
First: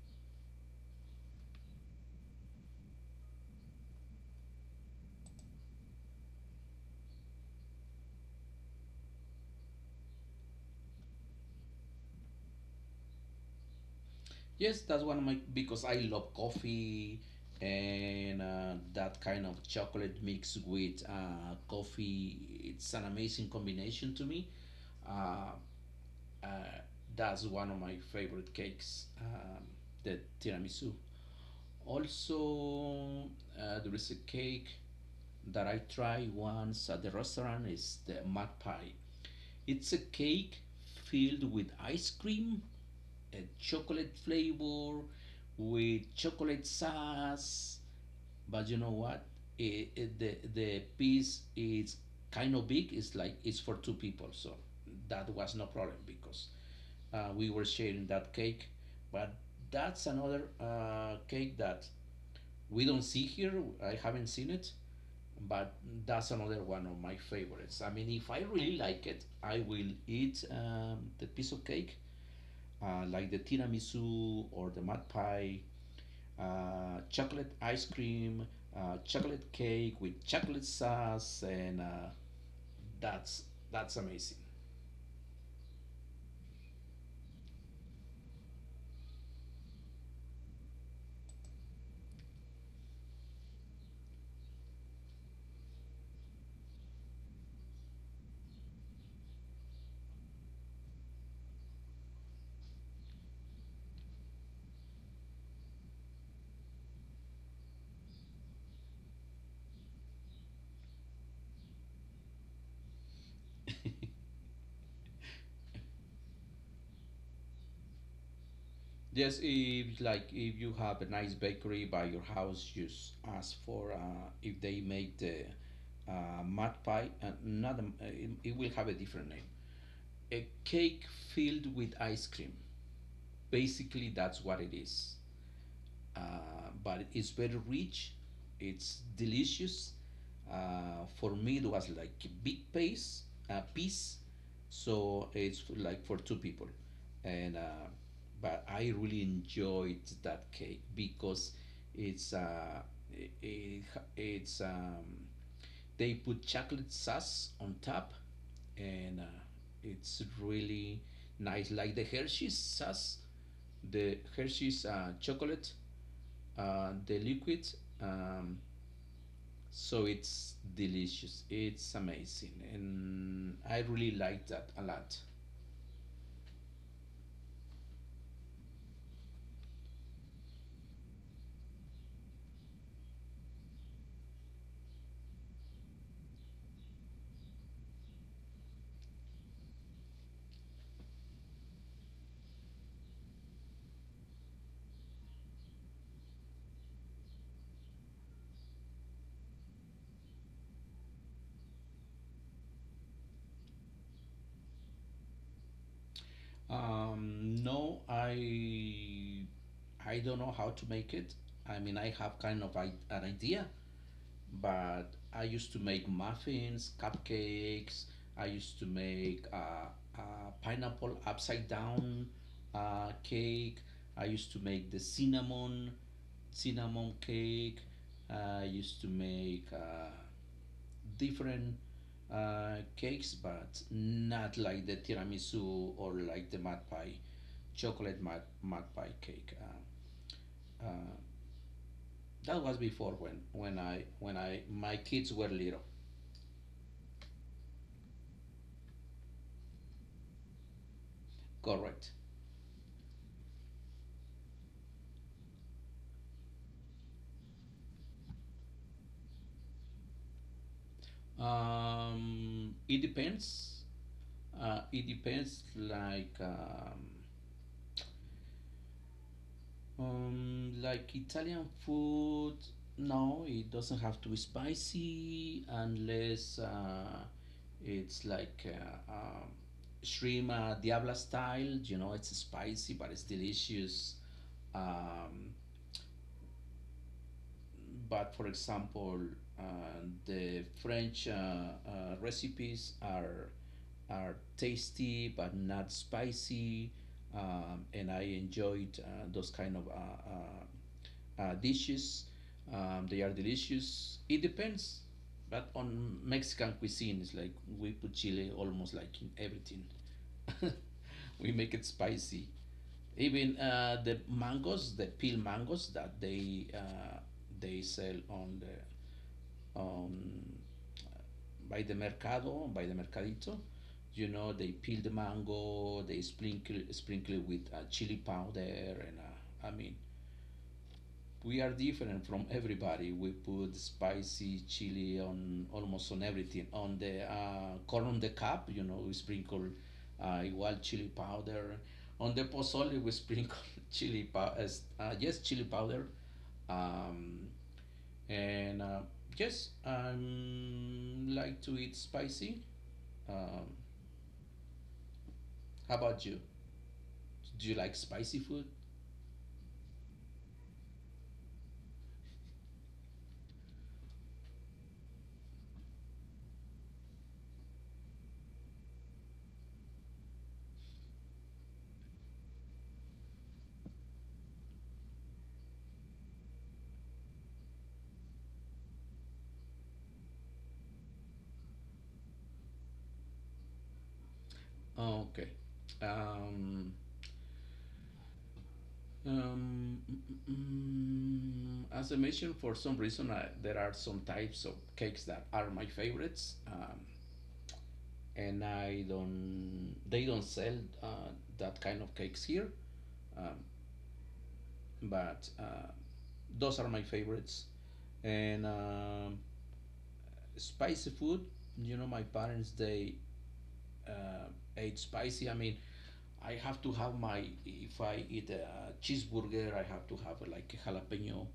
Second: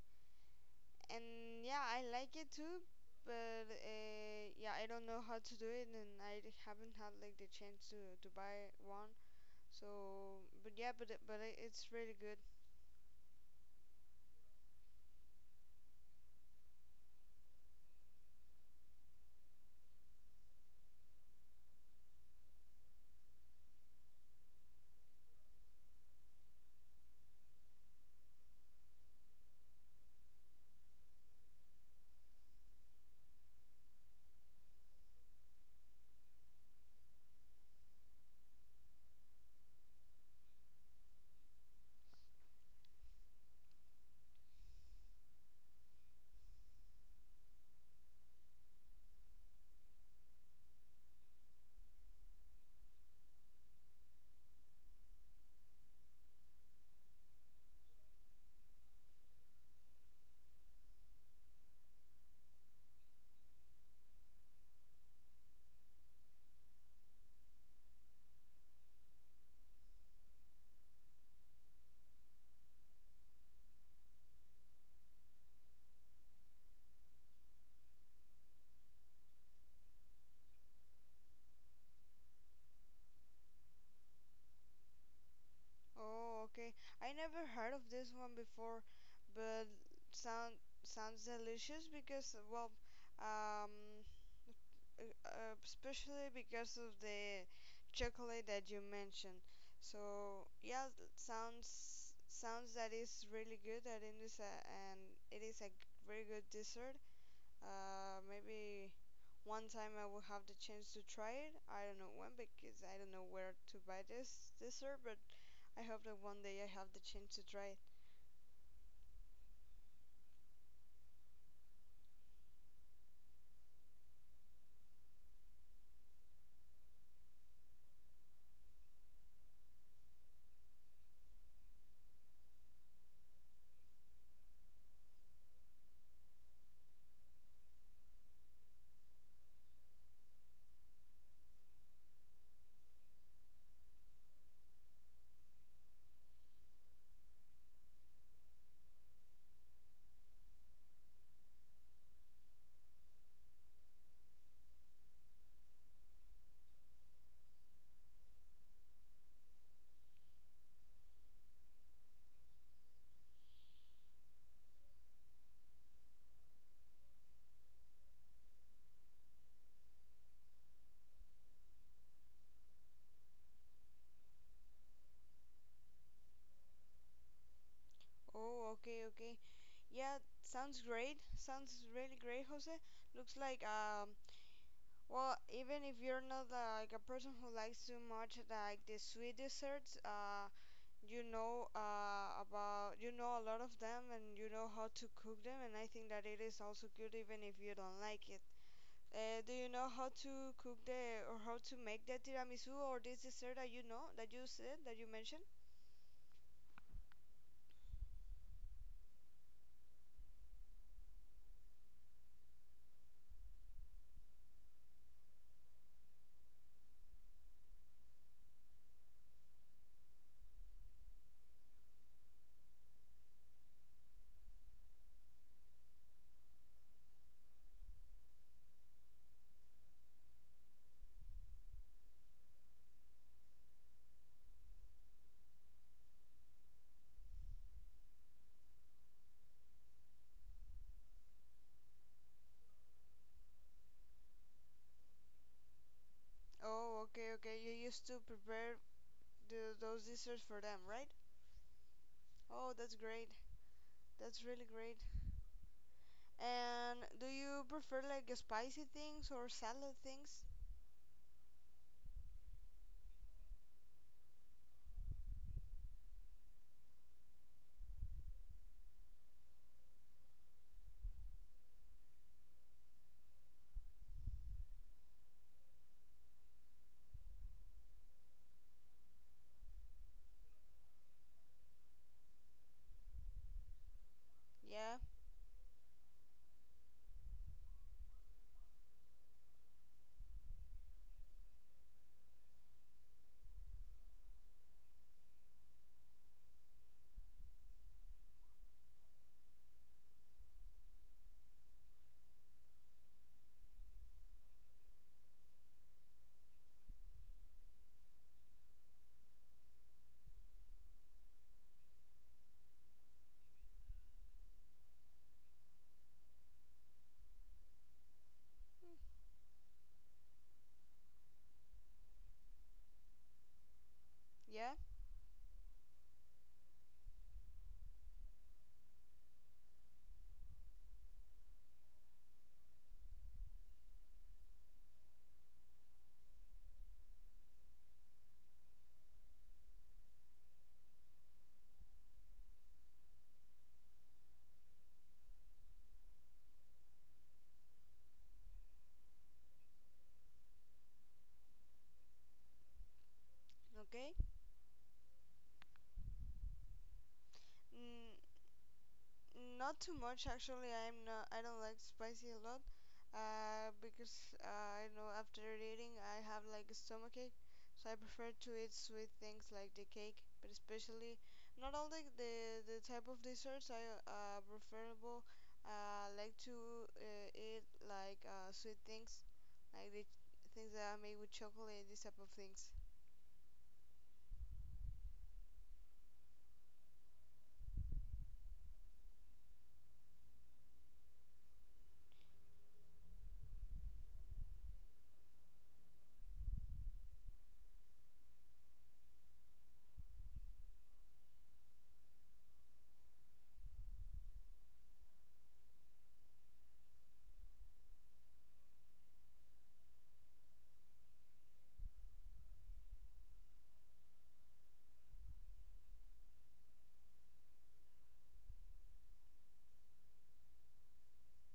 Speaker 2: and yeah, I like it too, but yeah, I don't know how to do it, and I haven't had like the chance to buy one. So, but yeah, it's really good.
Speaker 1: Yes, that's one of my because I love coffee, and that kind of chocolate mixed with coffee. It's an amazing combination to me. Uh, uh, that's one of my favorite cakes, the tiramisu. Also, there is a cake that I tried once at the restaurant. Is the mud pie. It's a cake filled with ice cream, a chocolate flavor, with chocolate sauce. But you know what? The piece is kind of big. It's like it's for two people, so that was no problem because we were sharing that cake. But that's another cake that we don't see here. I haven't seen it, but that's another one of my favorites. I mean, if I really like it, I will eat the piece of cake, like the tiramisu or the mud pie, chocolate ice cream, chocolate cake with chocolate sauce, and that's that's amazing.
Speaker 2: Oh, okay. I never heard of this one before, but sound sounds delicious because, well, um, especially because of the chocolate that you mentioned. So yeah, sounds that is really good. That it is a, and it is a very good dessert. Maybe one time I will have the chance to try it. I don't know when because I don't know where to buy this dessert, but I hope that one day I have the chance to try it.
Speaker 1: Yes, if like if you have a nice bakery by your house, just ask for if they make the mud pie. Not a, it will have a different name. A cake filled with ice cream. Basically, that's what it is, uh, but it's very rich. It's delicious. For me, it was like a big piece, a piece. So it's like for two people, and but I really enjoyed that cake because it's uh, it, it's they put chocolate sauce on top, and it's really nice, like the Hershey's sauce, the Hershey's chocolate, the liquid. Um, so it's delicious. It's amazing, and I really like that a lot.
Speaker 2: Oh, okay, okay. Yeah, sounds great. Sounds really great, Jose. Looks like Well, even if you're not like a person who likes too much like the sweet desserts, you know about you know a lot of them, and you know how to cook them, and I think that it is also good even if you don't like it. Do you know how to cook the or how to make the tiramisu or this dessert that you know, that you said that you mentioned?
Speaker 1: No, I don't know how to make it. I mean, I have kind of an idea, but I used to make muffins, cupcakes. I used to make uh, pineapple upside down cake. I used to make the cinnamon cake. I used to make different cakes, but not like the tiramisu or like the mud pie, mud pie cake. Uh, that was before when I my kids were little.
Speaker 2: Oh, okay, okay. You used to prepare those desserts for them, right?
Speaker 1: Correct.
Speaker 2: Oh, that's great. That's really great. And do you prefer like spicy things or salad things?
Speaker 1: It depends. It depends. Like Italian food. No, it doesn't have to be spicy unless it's like shrimp diabla style. You know, it's spicy but it's delicious.
Speaker 2: Yeah,
Speaker 1: Um, but for example, uh, the French recipes are tasty but not spicy, and I enjoyed those kind of dishes. They are delicious. It depends, but on Mexican cuisine, it's like we put chili almost like in everything. We make it spicy. Even the mangoes, the peel mangoes that they sell on
Speaker 2: mm,
Speaker 1: the um, by the mercado, by the mercadito, you know, they
Speaker 2: yeah,
Speaker 1: peel the mango, they sprinkle it with chili powder, and I mean, we are different from everybody. We put spicy chili on almost on everything. On the corn on the cup, you know, we sprinkle igual chili powder. On the pozole, we sprinkle chili powder. Yes, chili powder. Um, and Yes, I like to eat spicy. Um,
Speaker 2: okay.
Speaker 1: how about you? Do you like
Speaker 2: Mm,
Speaker 1: spicy food?
Speaker 2: not too much actually. I'm not. I don't like spicy a lot, because I know after eating I have like a stomachache, so I prefer to eat sweet things like the cake, but especially not all the type of desserts. I preferable like to eat like sweet things, like the things that are made with chocolate, these type of things.
Speaker 1: Oh, okay. Um, as I mentioned, for some reason, I, there are some types of cakes that are my favorites, and I don't. They don't sell uh, that kind of cakes here, um, but those are my favorites. And spicy food, you know, my parents they uh, ate spicy. I mean, I have to have my, if I eat a cheeseburger, I have to have like a jalapeno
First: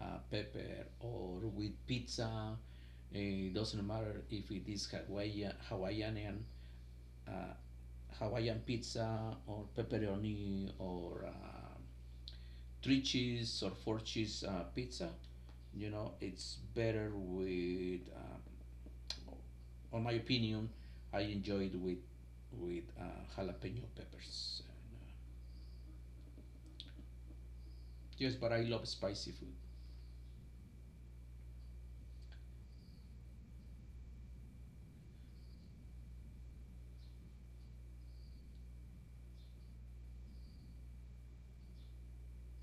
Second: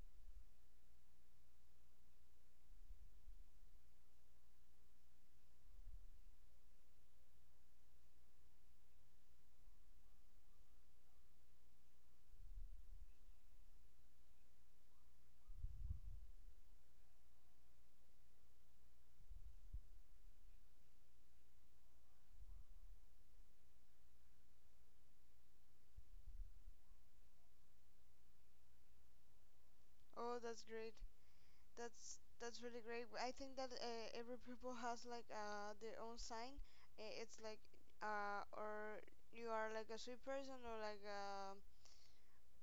Speaker 1: pepper or with pizza. It doesn't matter if it is Hawaiian, uh, Hawaiian pizza or pepperoni or three cheese or four cheese pizza. You know, it's better with, on my opinion, I enjoy it with with uh, jalapeno peppers. Yes, but I love spicy food.
Speaker 2: Oh, that's great. That's really great. I think that every people has like their own sign. It's like or you are like a sweet person or like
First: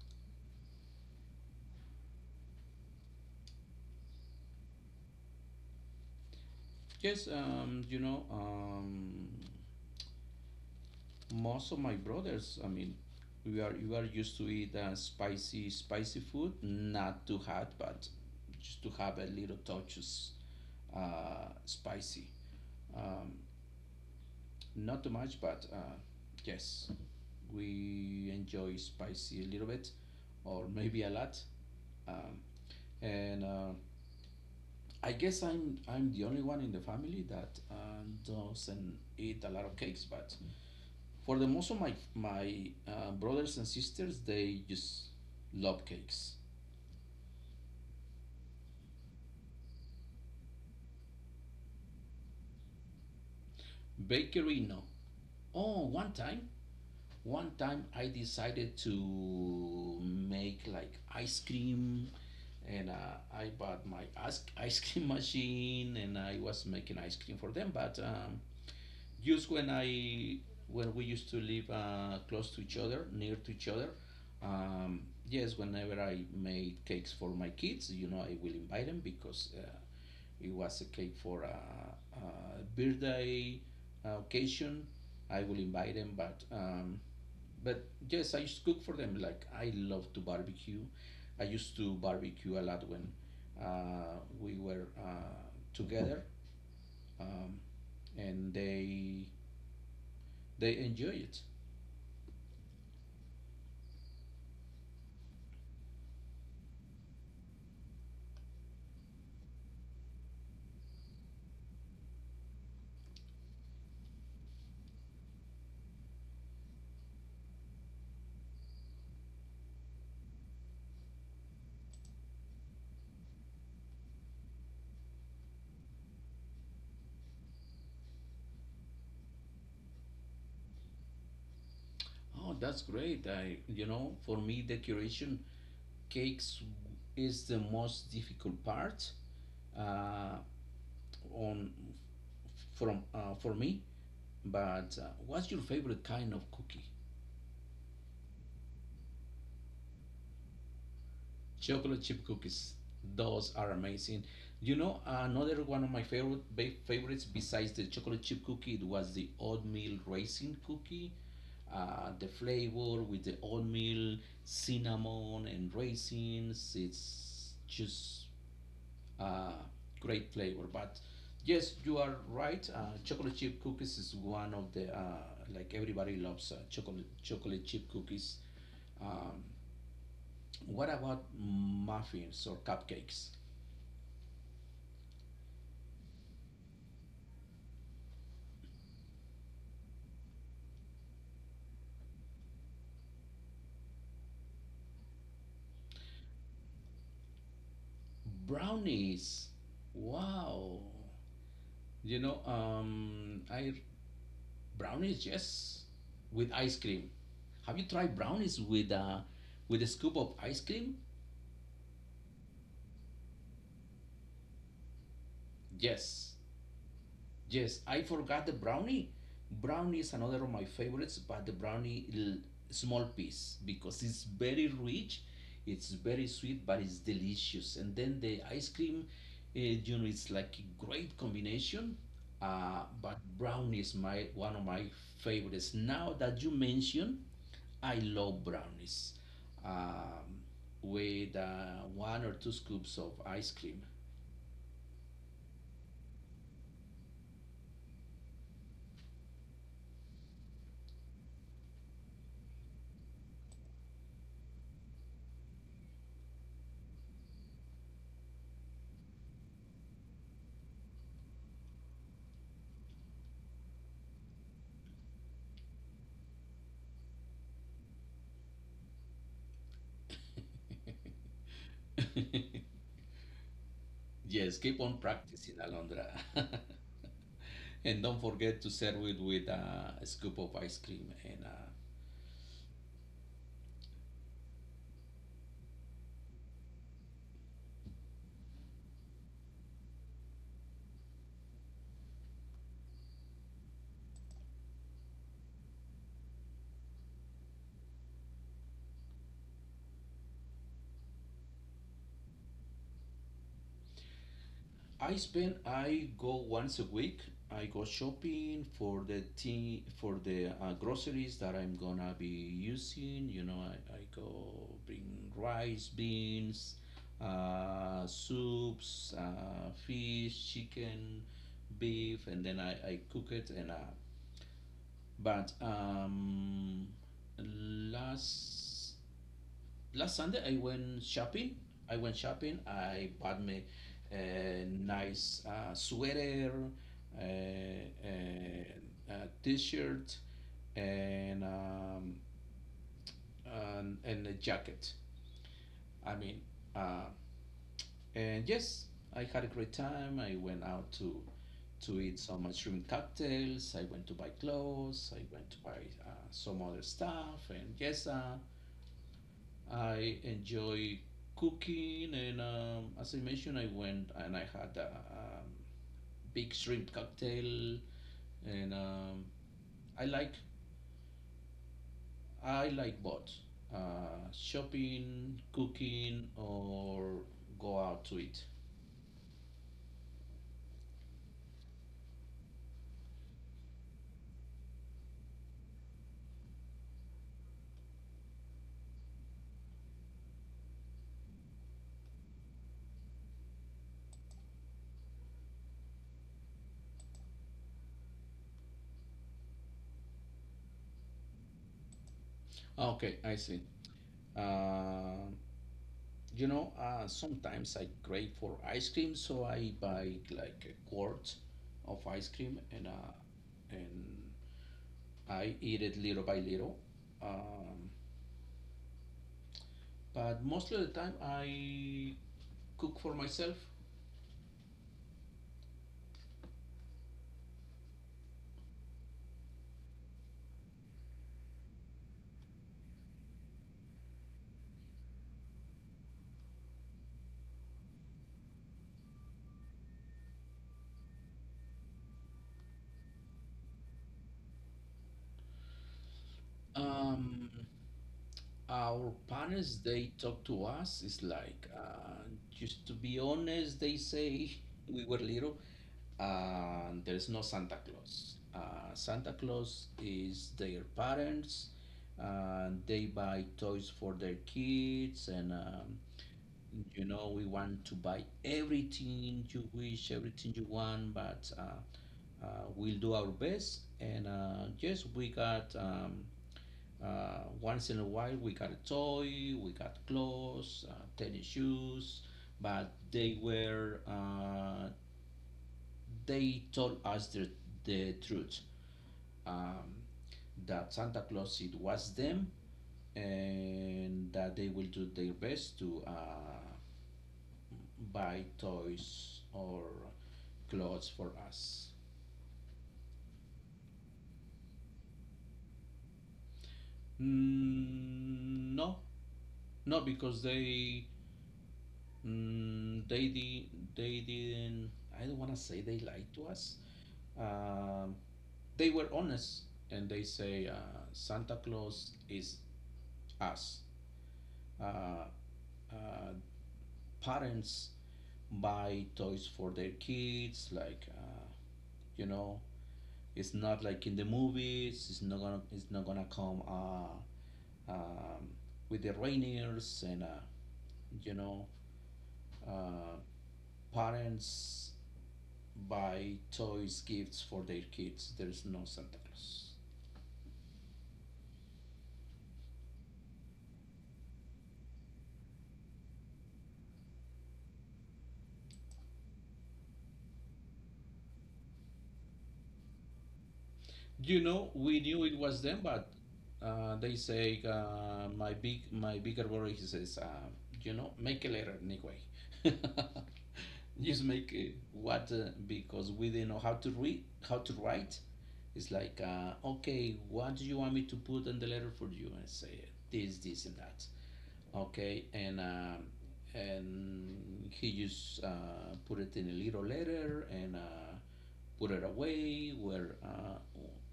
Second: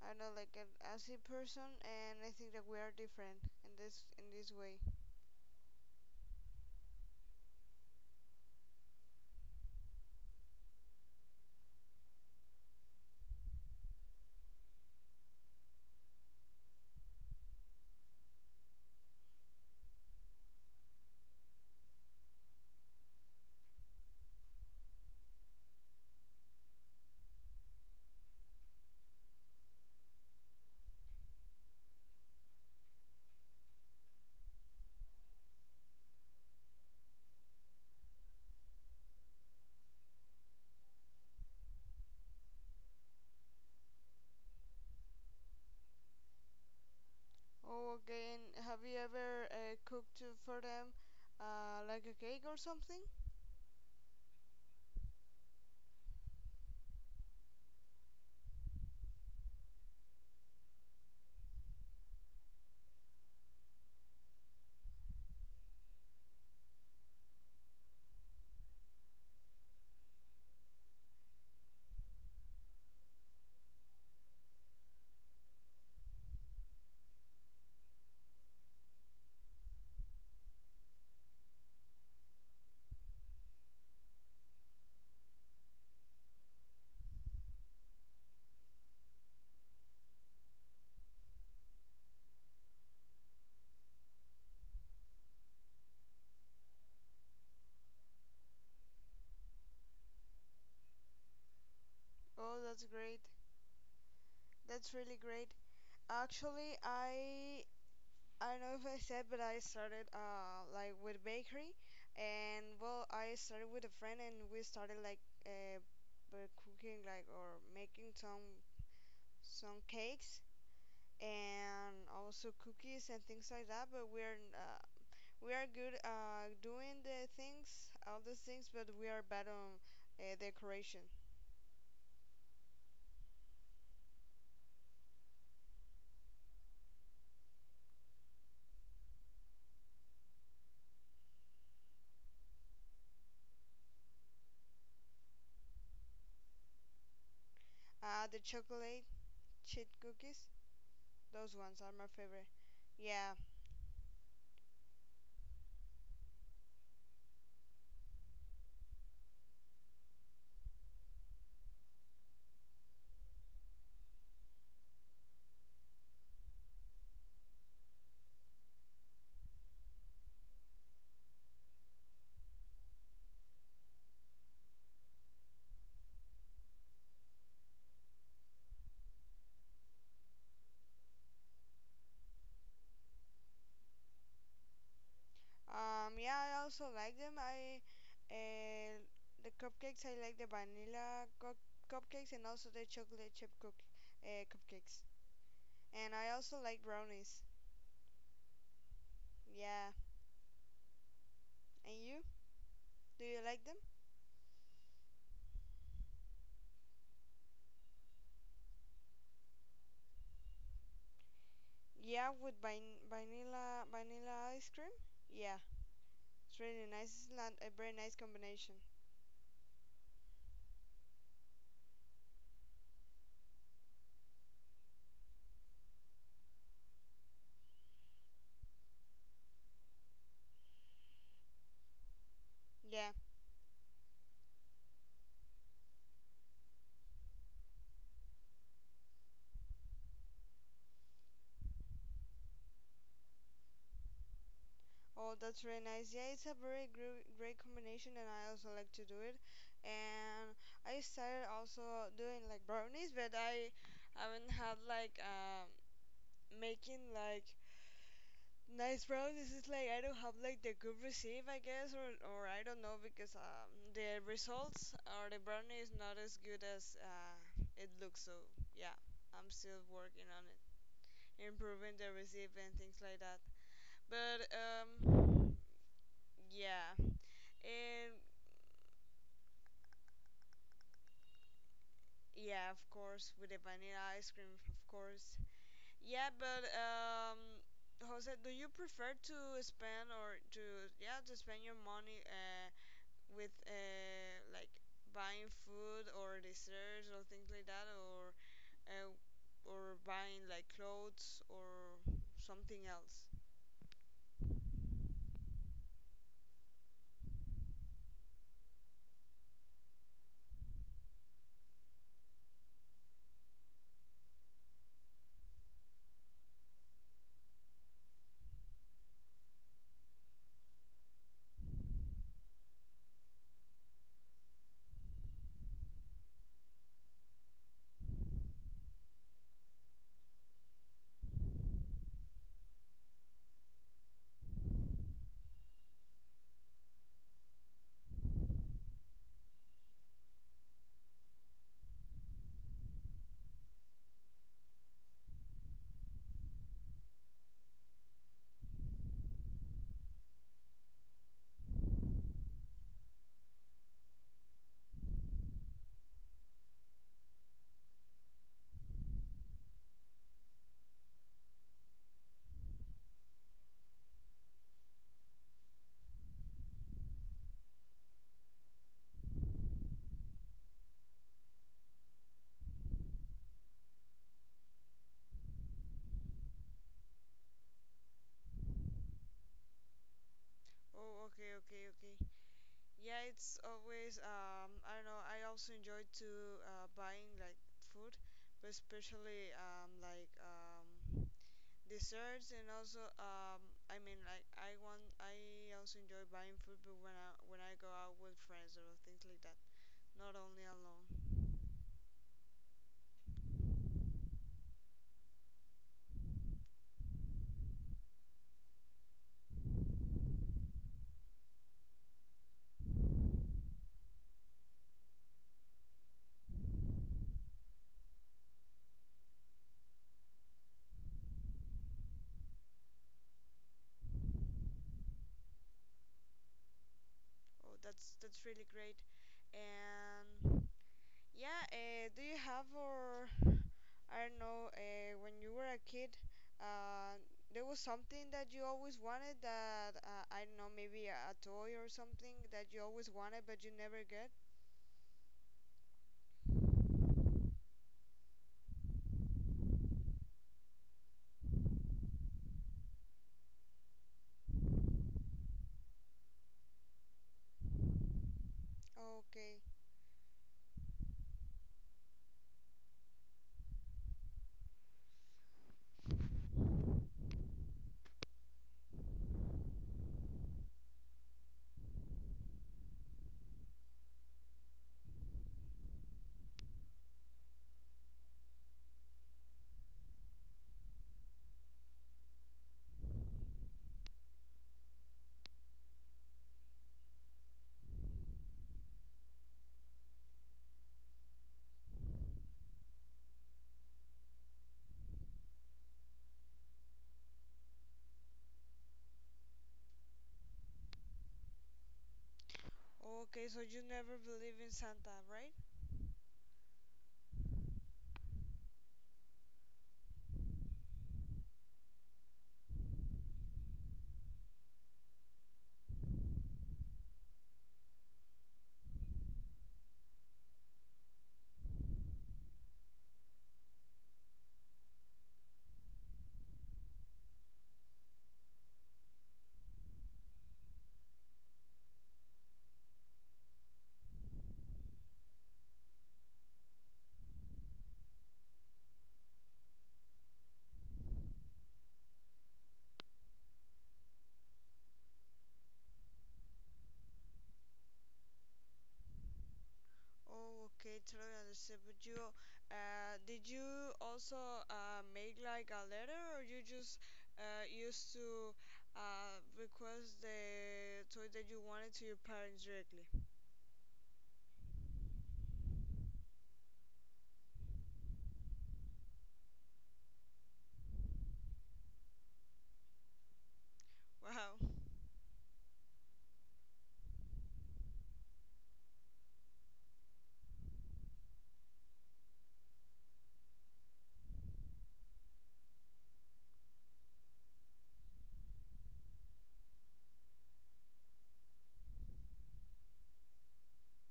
Speaker 2: I don't know, like an acid person. And I think that we are different in this way.
Speaker 1: Yes, most of my brothers, I mean, we are you are used to eat spicy food, not too hot, but just to have a little touches spicy. Um, Not too much, but yes, we enjoy spicy a little bit, or maybe a lot. Um, and I guess I'm the only one in the family that doesn't eat a lot of cakes, but for the most of my brothers and sisters, they just love cakes.
Speaker 2: Oh, okay. And have you ever cooked for them, like a cake or something?
Speaker 1: Bakery, no. Oh, one time I decided to make like ice cream, and I bought my ice cream machine, and I was making ice cream for them, but. Just when I when we used to live close to each other, near to each other. Yes, whenever I made cakes for my kids, I will invite them because it was a cake for a birthday occasion. I will invite them, but yes, I used to cook for them. Like I love to barbecue. I used to barbecue a lot when we were together, um, and they enjoy it.
Speaker 2: Oh, that's great. That's really great. Actually, I don't know if I said, but I started like with bakery, and well, I started with a friend, and we started like cooking, like, or making some cakes and also cookies and things like that. But we are good doing the things, all those things, but we are bad on decoration.
Speaker 1: Oh, that's great. For me, decoration cakes is the most difficult part uh, on from for me. But what's your favorite kind of cookie?
Speaker 2: The chocolate chip cookies, those ones are
Speaker 1: Chocolate
Speaker 2: my
Speaker 1: chip
Speaker 2: favorite.
Speaker 1: cookies.
Speaker 2: Yeah.
Speaker 1: Those are amazing. You know, another one of my favorites besides the chocolate chip cookie it was the oatmeal raisin cookie. The flavor with the oatmeal, cinnamon, and raisins. It's just uh, great flavor. But yes, you are right. Chocolate chip cookies is one of the like everybody loves chocolate chip cookies. Um, what about muffins or cupcakes?
Speaker 2: Yeah, I also like them. I uh, the cupcakes. I like the vanilla cupcakes, and also the chocolate chip cook cupcakes. And I also like brownies.
Speaker 1: Brownies.
Speaker 2: Yeah.
Speaker 1: Wow.
Speaker 2: And
Speaker 1: You
Speaker 2: you?
Speaker 1: know,
Speaker 2: Do you like
Speaker 1: I
Speaker 2: them?
Speaker 1: Brownies, yes, with ice cream. Have you tried brownies with a scoop of ice cream?
Speaker 2: Yeah, with vanilla ice cream. Yeah,
Speaker 1: Yes.
Speaker 2: it's really nice. It's not a
Speaker 1: Yes,
Speaker 2: very
Speaker 1: I
Speaker 2: nice
Speaker 1: forgot the
Speaker 2: combination.
Speaker 1: brownie. Brownie is another of my favorites, but the brownie l- small piece because it's very rich, it's very sweet, but it's delicious. And then the ice cream, you know, it's like a great combination.
Speaker 2: Yeah.
Speaker 1: But brownie is my one of my favorites. Now that you mention, I love brownies, um, with one or two scoops of ice cream.
Speaker 2: Oh, that's really nice. Yeah, it's a very great combination, and I also like to do it. And I started also doing like brownies, but I haven't had making like nice brownies. It's like I don't have like the good recipe, I guess, or I don't know because the results or the brownie is not as good as it looks. So yeah, I'm still working on it, improving the recipe and things like that. But
Speaker 1: Yes, keep on practicing, Alondra.
Speaker 2: yeah.
Speaker 1: And
Speaker 2: And
Speaker 1: don't forget to serve it with a scoop of ice cream. And
Speaker 2: Yeah, of course, with the vanilla ice cream, of course. Yeah, but Jose, do you prefer to spend, or to, yeah, to spend your money with like buying food or desserts or things like that, uh, or buying like clothes or something else?
Speaker 1: I spend, I go once a week. I go shopping for the thing, for the groceries that I'm gonna be using. I go bring rice, beans, soups, fish, chicken, beef, and then I cook it and But last last Sunday I went shopping. I went shopping. I bought me a nice sweater, uh, uh, a t-shirt, and um, and a jacket. I mean, uh, And yes, I had a great time. I went out to eat some mushroom cocktails. I went to buy clothes. I went to buy some other stuff. And yes, I enjoy cooking. And as I mentioned, I went and I had a big shrimp cocktail. And I like I like both shopping, cooking, or go out to eat.
Speaker 2: Oh, okay, okay, okay. Yeah, it's always I don't know, I also enjoy to buying like food, but especially like desserts, and also I mean like I also enjoy buying food, but when I go out with friends or things like that, not only alone.
Speaker 1: Okay, I see. Um You know, sometimes I crave for ice cream, so I buy like a quart of ice cream and and I eat it little by little. Um, but most of the time, I cook for myself.
Speaker 2: Oh, that's really great. And yeah, do you have or I don't know, when you were a kid, uh, there was something that you always wanted that, I don't know, maybe a toy or something that you always wanted but you never get?
Speaker 1: Um, Our parents, they talk to us. It's like, just to be honest, they say we were little. There's no Santa Claus. Santa
Speaker 2: Okay.
Speaker 1: Claus is their parents. They buy toys for their kids, and you know we want to buy everything you wish, everything you want. But we'll do our best, and yes, we got. Once in a while, we got a toy, we got clothes, tennis shoes, but they were they told us the truth, um, that Santa Claus it was them and that they will do their best to buy toys or clothes for us.
Speaker 2: Okay, so you never believe in Santa, right?
Speaker 1: Mm, no, not because they Mm, they did. They didn't. I don't want to say they lied to us. Um, they were honest, and they say Santa Claus is us. Uh, uh, Parents buy toys for their kids, like you know, it's not like in the movies. It's not gonna. It's not gonna come um, with the reindeers and you know, uh, parents buy toys, gifts for their kids. There's no Santa Claus.
Speaker 2: Oh, okay, totally understand. But you, did you also make like a letter or you just used to request the toy that you wanted to your parents directly?
Speaker 1: You know, we knew it was them, but they say my bigger brother. He says, you know, make a letter anyway. Just make
Speaker 2: Wow.
Speaker 1: it what because we didn't know how to read, how to write. It's like, okay, what do you want me to put in the letter for you? And I say this, this, and that. Okay, and he just put it in a little letter and put it away where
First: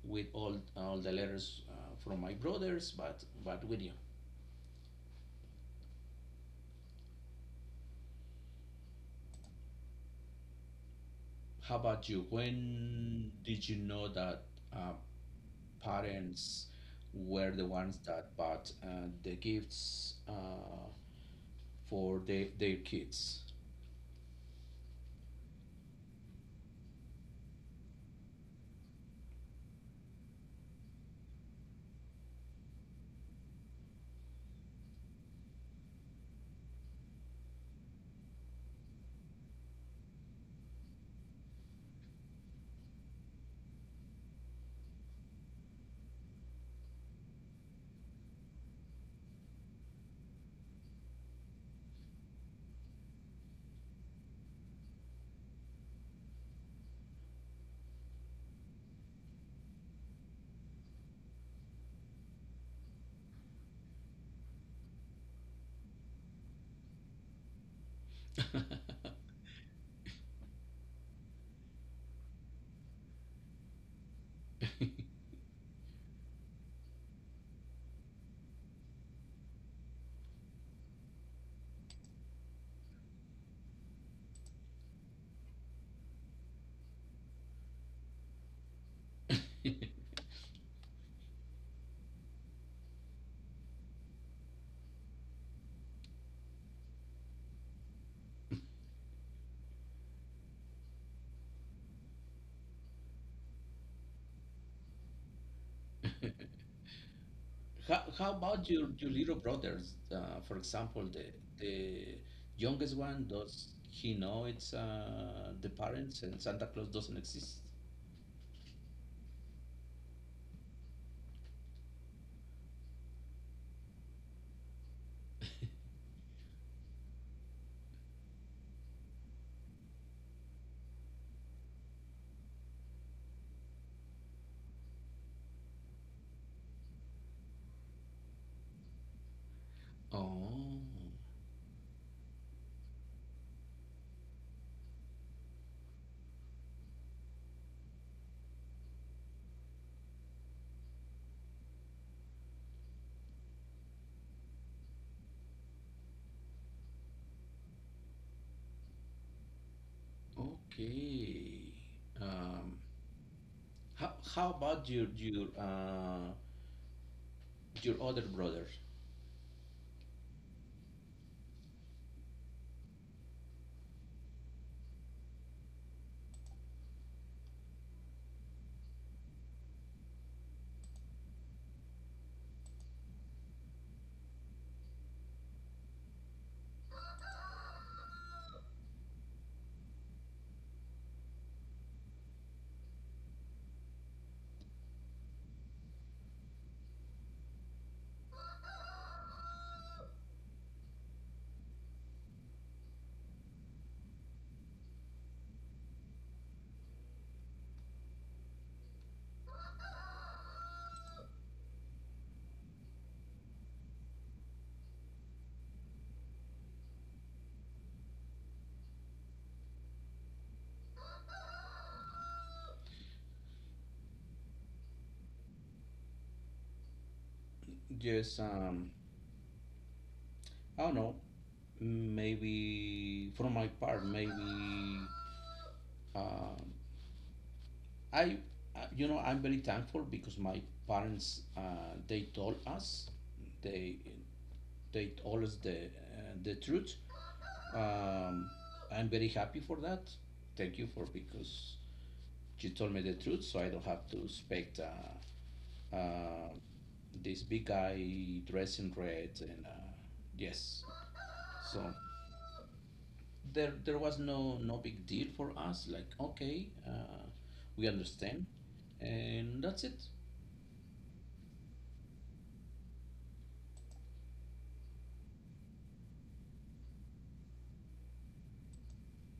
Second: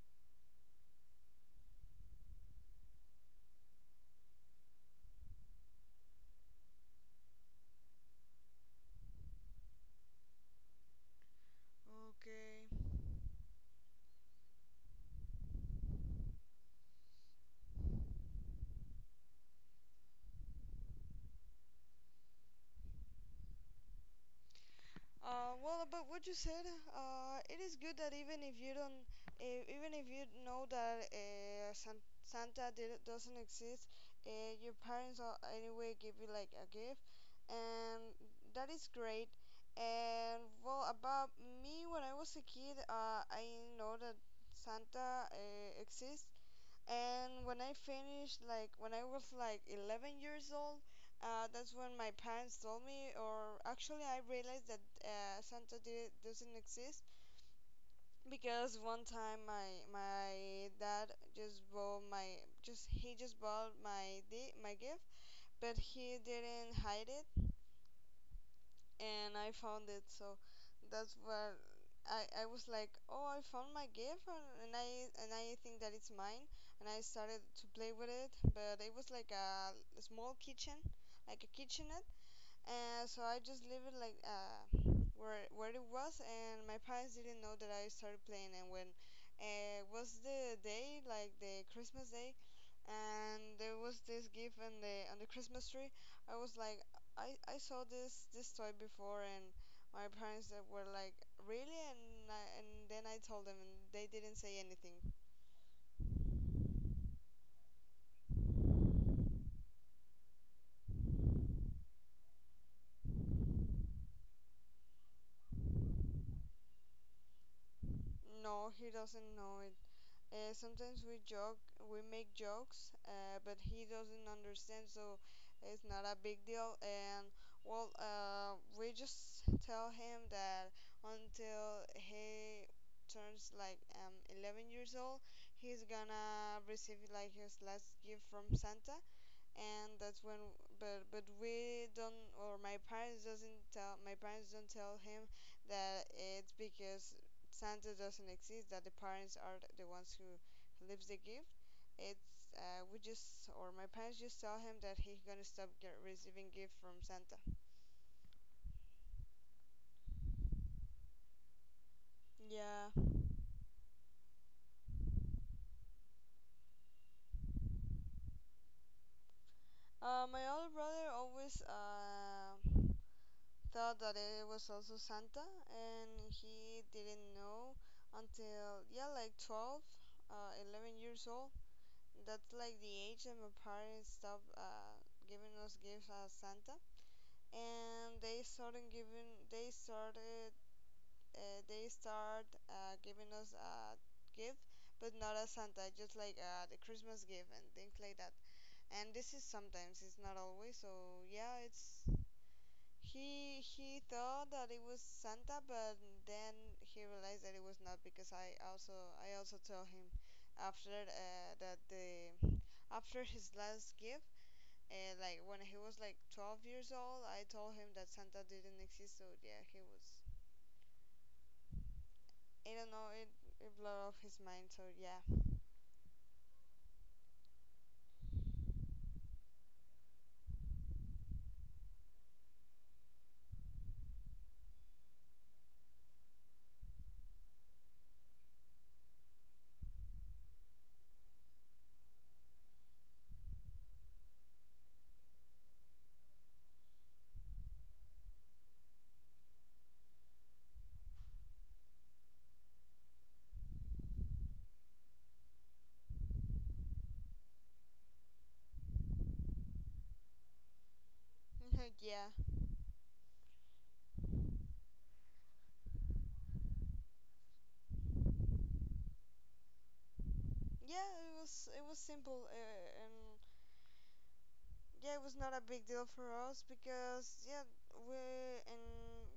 Speaker 1: with all the letters from my brothers, but with you. How about you?
Speaker 2: Okay.
Speaker 1: When did you know that uh, parents were the ones that bought the gifts for their kids?
Speaker 2: Well, about what you said, it is good that even if you don't, even if you know that Santa doesn't exist, your parents will anyway give you like a gift, and that is great. And well, about me, when I was a kid, I know that Santa exists, and when I finished, like when I was like 11 years old, that's when my parents told me, or actually I realized that Santa doesn't exist because one time my dad just bought my just he just bought my gift, but he didn't hide it and I found it. So that's where I was like, oh, I found my gift, and I think that it's mine. And I started to play with it, but it was like a small kitchen, like a kitchenette, and so I just leave it like where it was, and my parents didn't know that I started playing. And when it was the day like the Christmas day, and there was this gift on the Christmas tree. I was like, I saw this toy before, and my parents were like, really? And then I told them, and they didn't say anything.
Speaker 1: How about your little brothers? For example, the youngest one, does he know it's the parents and Santa Claus doesn't exist?
Speaker 2: No, he doesn't know it. Sometimes we joke, we make jokes, but he doesn't understand, so it's not a big deal. And well, we just tell him that until he turns like 11 years old, he's gonna receive like his last gift from Santa and that's when
Speaker 1: Oh,
Speaker 2: but we don't or my parents doesn't tell my parents don't tell him that it's because Santa doesn't exist that the parents are the ones who leaves the gift it's we just or my parents just tell him that he's gonna stop receiving gift from Santa.
Speaker 1: okay. Um,
Speaker 2: Yeah,
Speaker 1: how about your other brother?
Speaker 2: my older brother always thought that it was also Santa and he didn't know until yeah like 12, 11 years old. That's like the age that my parents stopped giving us gifts as Santa, and they started they start giving us a gift, but not as Santa, just like the Christmas gift and things like that. And this is sometimes, it's not always. So yeah, it's he thought that it was Santa, but then he realized that it was not because I also told him after that the after his last gift, like when he was like 12 years old, I told him that Santa didn't exist. So yeah, he was. I don't know. It blew off his mind. So yeah,
Speaker 1: Just I don't know. Maybe for my part, maybe um, I, you know, I'm very thankful because my parents, they told us, they, they told us the truth. Um, I'm very happy for that. Thank you for because she told me the truth, so I don't have to expect uh, this big guy dressed in red and yes. So
Speaker 2: yeah,
Speaker 1: there was no no big deal for us. Like okay, we understand, and that's it.
Speaker 2: yeah. It was simple and yeah, it was not a big deal for us because yeah, we and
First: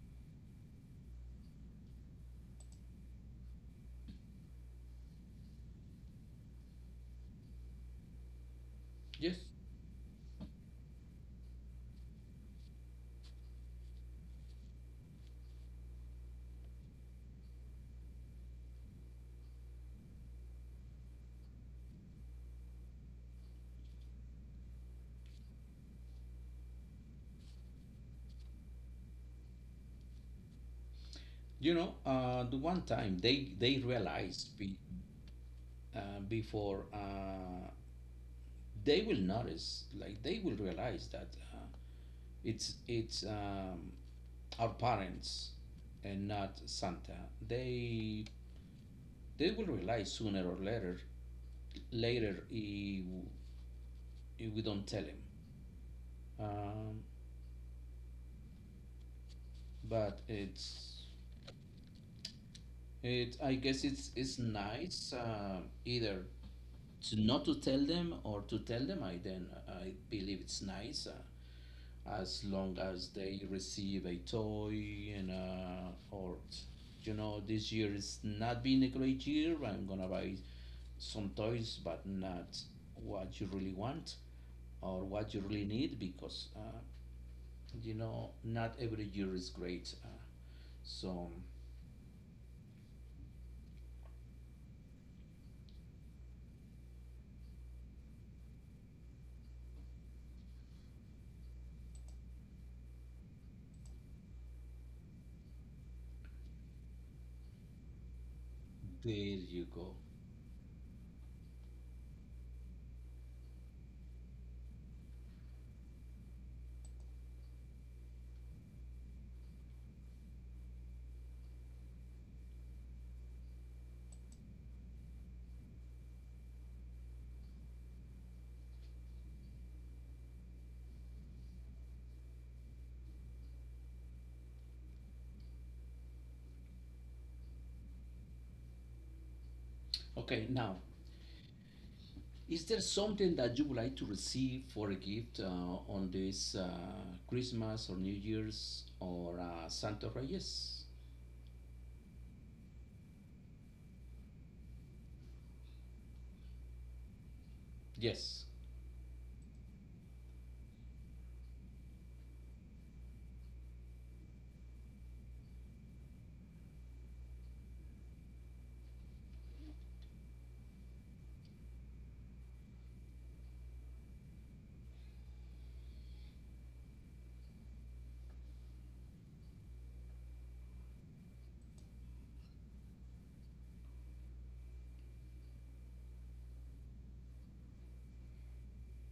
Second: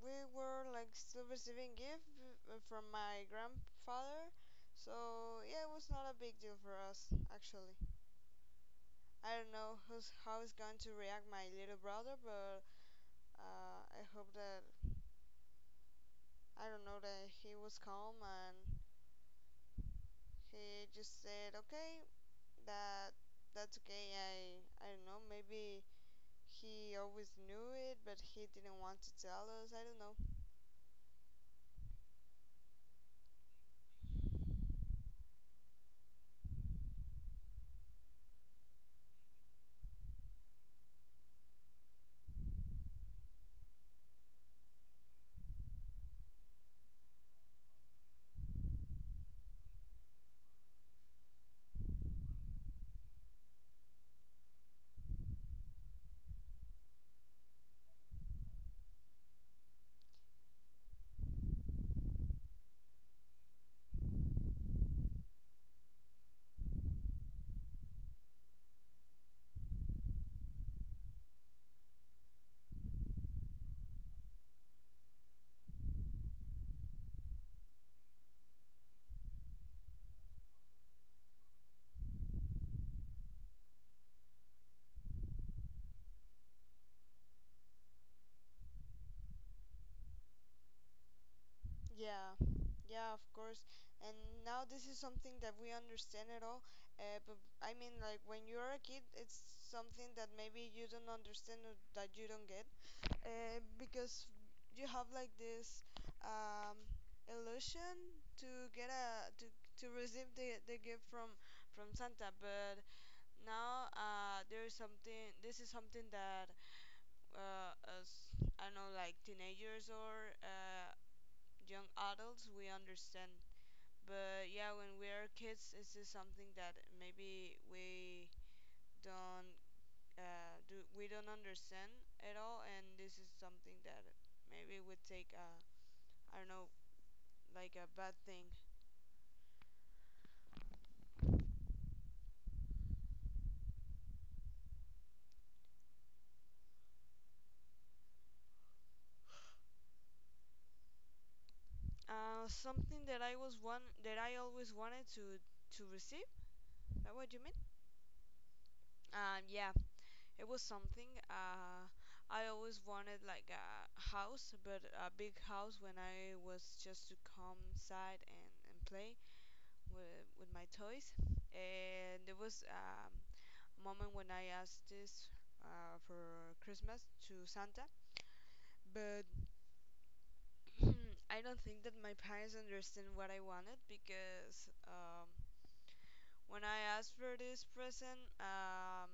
Speaker 2: we were like still receiving gift from my grandfather, so yeah, it was not a big deal for us actually. I
Speaker 1: Yes.
Speaker 2: don't know who's how is going to react my little brother, but I hope that I don't know that he was calm and he just said okay that that's okay. I don't know, maybe he always knew it, but he didn't want to tell us. I don't know.
Speaker 1: You know, the one time they realized before they will notice, like they will realize that uh, it's our parents and not Santa. They they will realize sooner or later. Later, if we don't tell him, um, but it's it. I guess it's nice either to not to tell them or to tell them I then I believe it's nice as long as they receive a toy and or you know this year is not been a great year I'm gonna buy some toys but not what you really want or what you really need because you know not every year is great so
Speaker 2: Yeah, yeah, of course. And now this is something that we understand at all. But I mean, like when you're a kid, it's something that maybe you don't understand or that you don't get, because you have like this um, illusion to get a
Speaker 1: there you
Speaker 2: to
Speaker 1: go.
Speaker 2: receive the gift from Santa. But now there is something. This is something that as I don't know, like teenagers or young adults we understand, but yeah, when we are kids this is something that maybe we don't do we don't understand at all, and this is something that maybe would take a I don't know like a bad thing.
Speaker 1: Okay, now, is there something that you would like to receive for a gift on this Christmas or New Year's or Santa Reyes?
Speaker 2: Something that I was one that I always wanted to receive. Is that what you mean?
Speaker 1: Yes. Yes.
Speaker 2: Yeah, it was something. I always wanted like a house, but a big house when I was just to come inside and play with my toys. And there was a moment when I asked this for Christmas to Santa, but I don't think that my parents understand what I wanted because when I asked for this present,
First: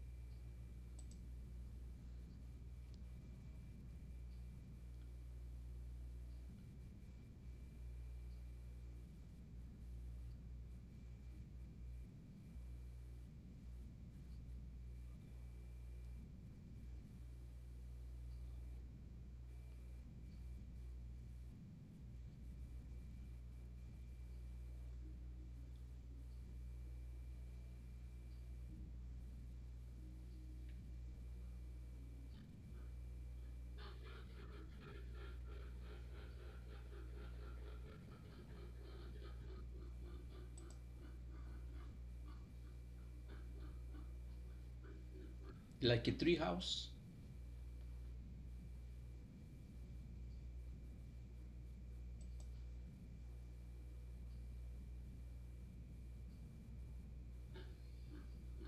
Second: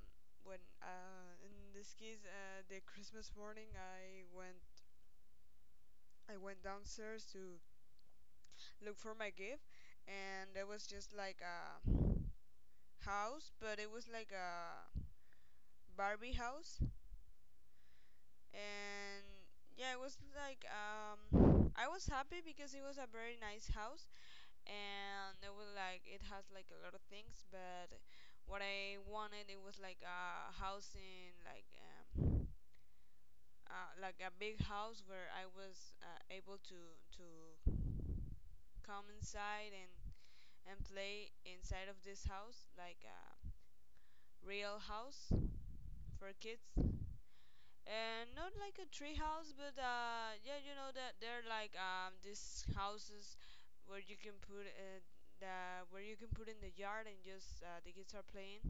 Speaker 2: when in this case, the Christmas morning, I went downstairs to look for my gift, and there was just like a house, but it was like a Barbie house, and yeah, it was like I was happy because it was a very nice house, and it was like it has like a lot of things, but what I wanted it was like a house in like a big house where I was able to come inside and play inside of this house, like a real house
Speaker 1: Like a
Speaker 2: for
Speaker 1: tree
Speaker 2: kids,
Speaker 1: house?
Speaker 2: and not like a tree house, but yeah, you know that they're like these houses where you can put the where you can put in the yard and just the kids are playing.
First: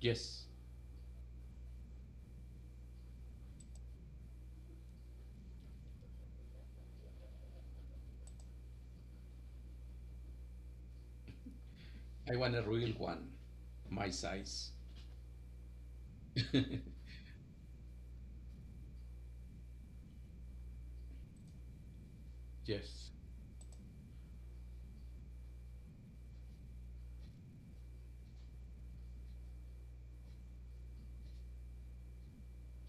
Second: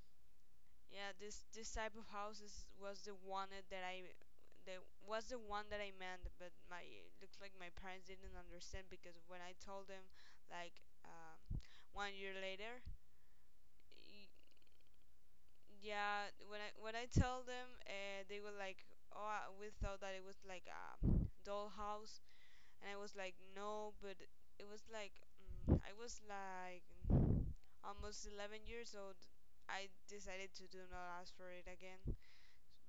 Speaker 1: Yes.
Speaker 2: Yeah, this type of houses was the one that I that was the one that I meant, but my looks like my parents didn't understand because when I told them like one year
Speaker 1: I want a
Speaker 2: later,
Speaker 1: real one, my size.
Speaker 2: yeah when i when i tell them they were like oh we thought that it was like a dollhouse and I
Speaker 1: Yes.
Speaker 2: was like no, but it was like I was like almost 11 years old. I decided to do not ask for it again,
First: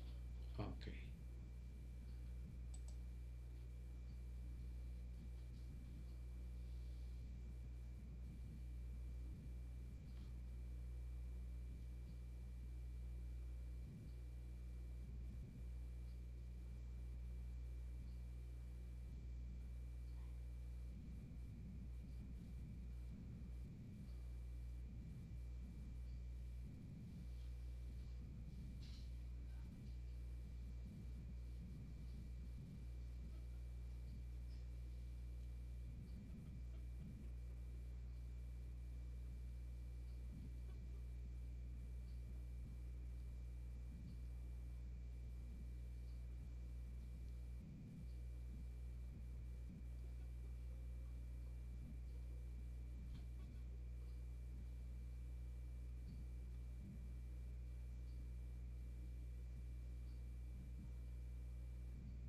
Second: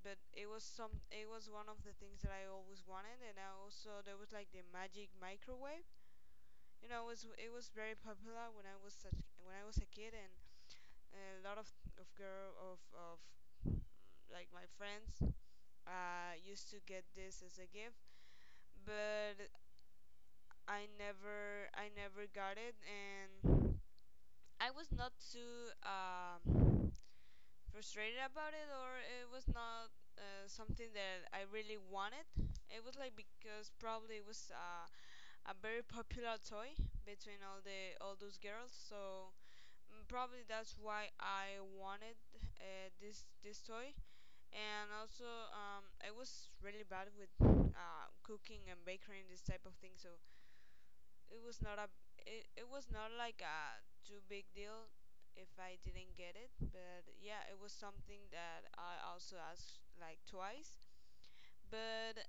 Speaker 2: but it was
Speaker 1: Okay.
Speaker 2: some it was one of the things that I always wanted. And I also there was like the magic microwave, you know, it was very popular when when I was a kid, and a lot of girl of like my friends used to get this as a gift, but I never got it, and I was not too frustrated about it, or it was not something that I really wanted. It was like because probably it was a very popular toy between all those girls, so probably that's why I wanted this toy. And also I was really bad with cooking and baking and this type of thing, so it was not a it was not like a too big deal if I didn't get it, but yeah, it was something that I also asked like twice, but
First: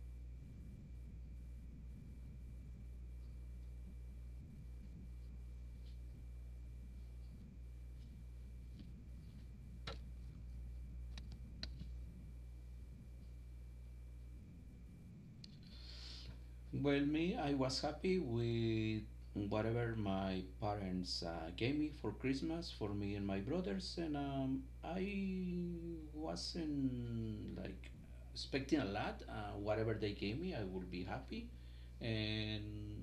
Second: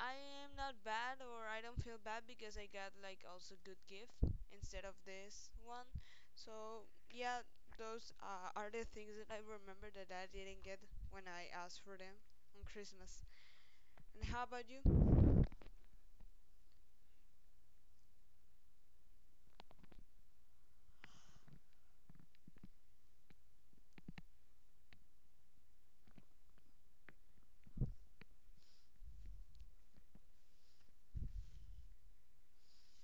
Speaker 2: I am not bad or I don't feel bad because I got like also good gift instead of this one, so yeah, those are the things that I remember that I didn't get when I asked for them on Christmas. And how about you?
Speaker 1: Well, me, I was happy with whatever my parents gave me for Christmas for me and my brothers, and I wasn't like expecting a lot. Whatever they gave me, I would be happy, and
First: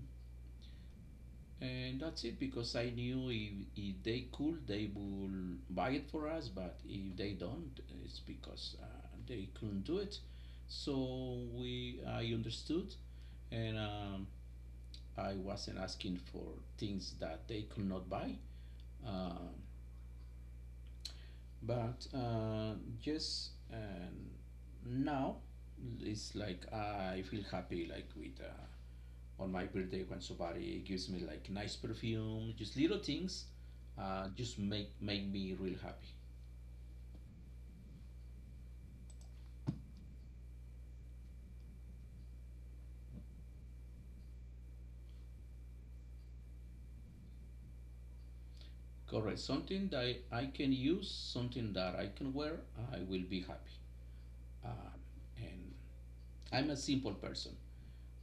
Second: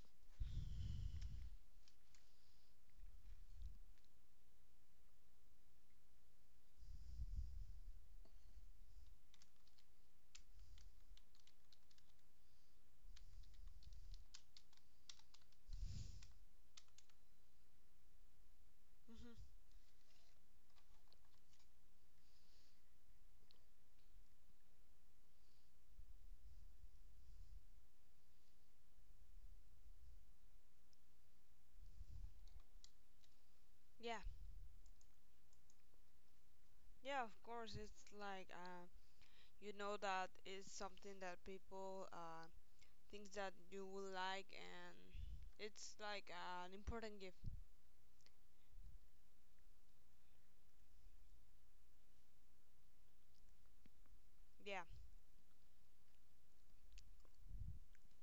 Speaker 1: and that's it because I knew if they could, they will buy it for us, but if they don't, it's because they couldn't do it. So I understood, and I wasn't asking for things that they could not buy. Uh,
Speaker 2: Hmm.
Speaker 1: but just Now, it's like I feel happy, like with on my birthday when somebody gives me like nice perfume, just little things,
Speaker 2: Yeah,
Speaker 1: just make me real happy.
Speaker 2: yeah, of course. It's like you know that it's something that people things that you will like, and it's like an important gift.
Speaker 1: Correct. Something that I can use, something that I can wear, I will be happy.
Speaker 2: Yeah.
Speaker 1: Um, and I'm a simple person.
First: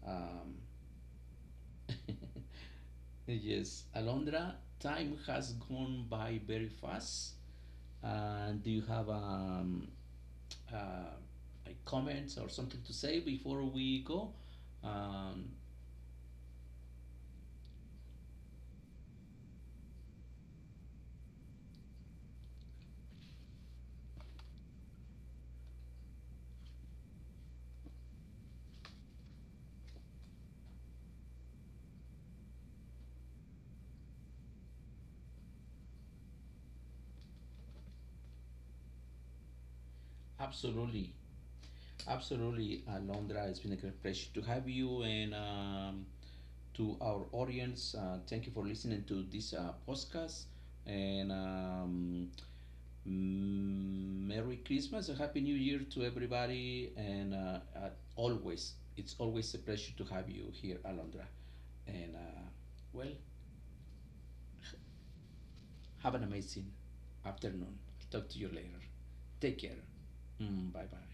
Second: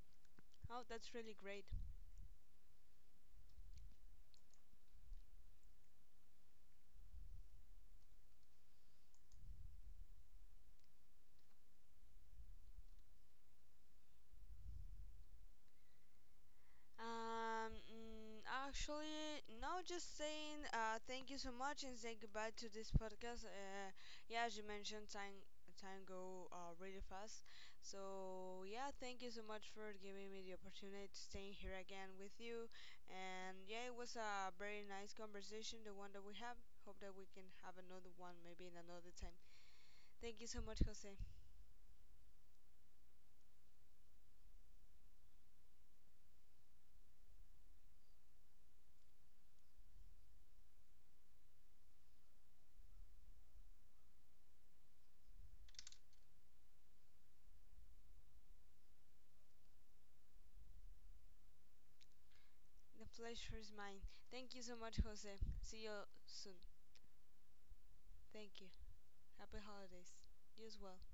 Speaker 1: Um,
Speaker 2: Oh, that's really great.
Speaker 1: Yes, Alondra, time has gone by very fast. And do you have uh, like comments or something to say before we go? Um,
Speaker 2: Um, mm, Actually, no, just saying thank you so much and say goodbye to this podcast. Yeah, as you mentioned, time go really fast. So yeah, thank you so much for giving me the opportunity to stay here again with you. And yeah, it was a very nice conversation, the one that we have. Hope that we can have another one maybe in another time. Thank you so much,
Speaker 1: Absolutely,
Speaker 2: Jose.
Speaker 1: absolutely, Alondra. It's been a great pleasure to have you and to our audience. Thank you for listening to this podcast. And um, Merry Christmas, a Happy New Year to everybody, and always, it's always a pleasure to have you here, Alondra. And uh,
Speaker 2: The
Speaker 1: well,
Speaker 2: pleasure is mine. Thank you so much, Jose. See you
Speaker 1: have an
Speaker 2: soon.
Speaker 1: amazing afternoon. I'll talk to you
Speaker 2: Thank you.
Speaker 1: later. Take
Speaker 2: Happy
Speaker 1: care.
Speaker 2: holidays. You
Speaker 1: Mm,
Speaker 2: as
Speaker 1: bye
Speaker 2: well.
Speaker 1: bye.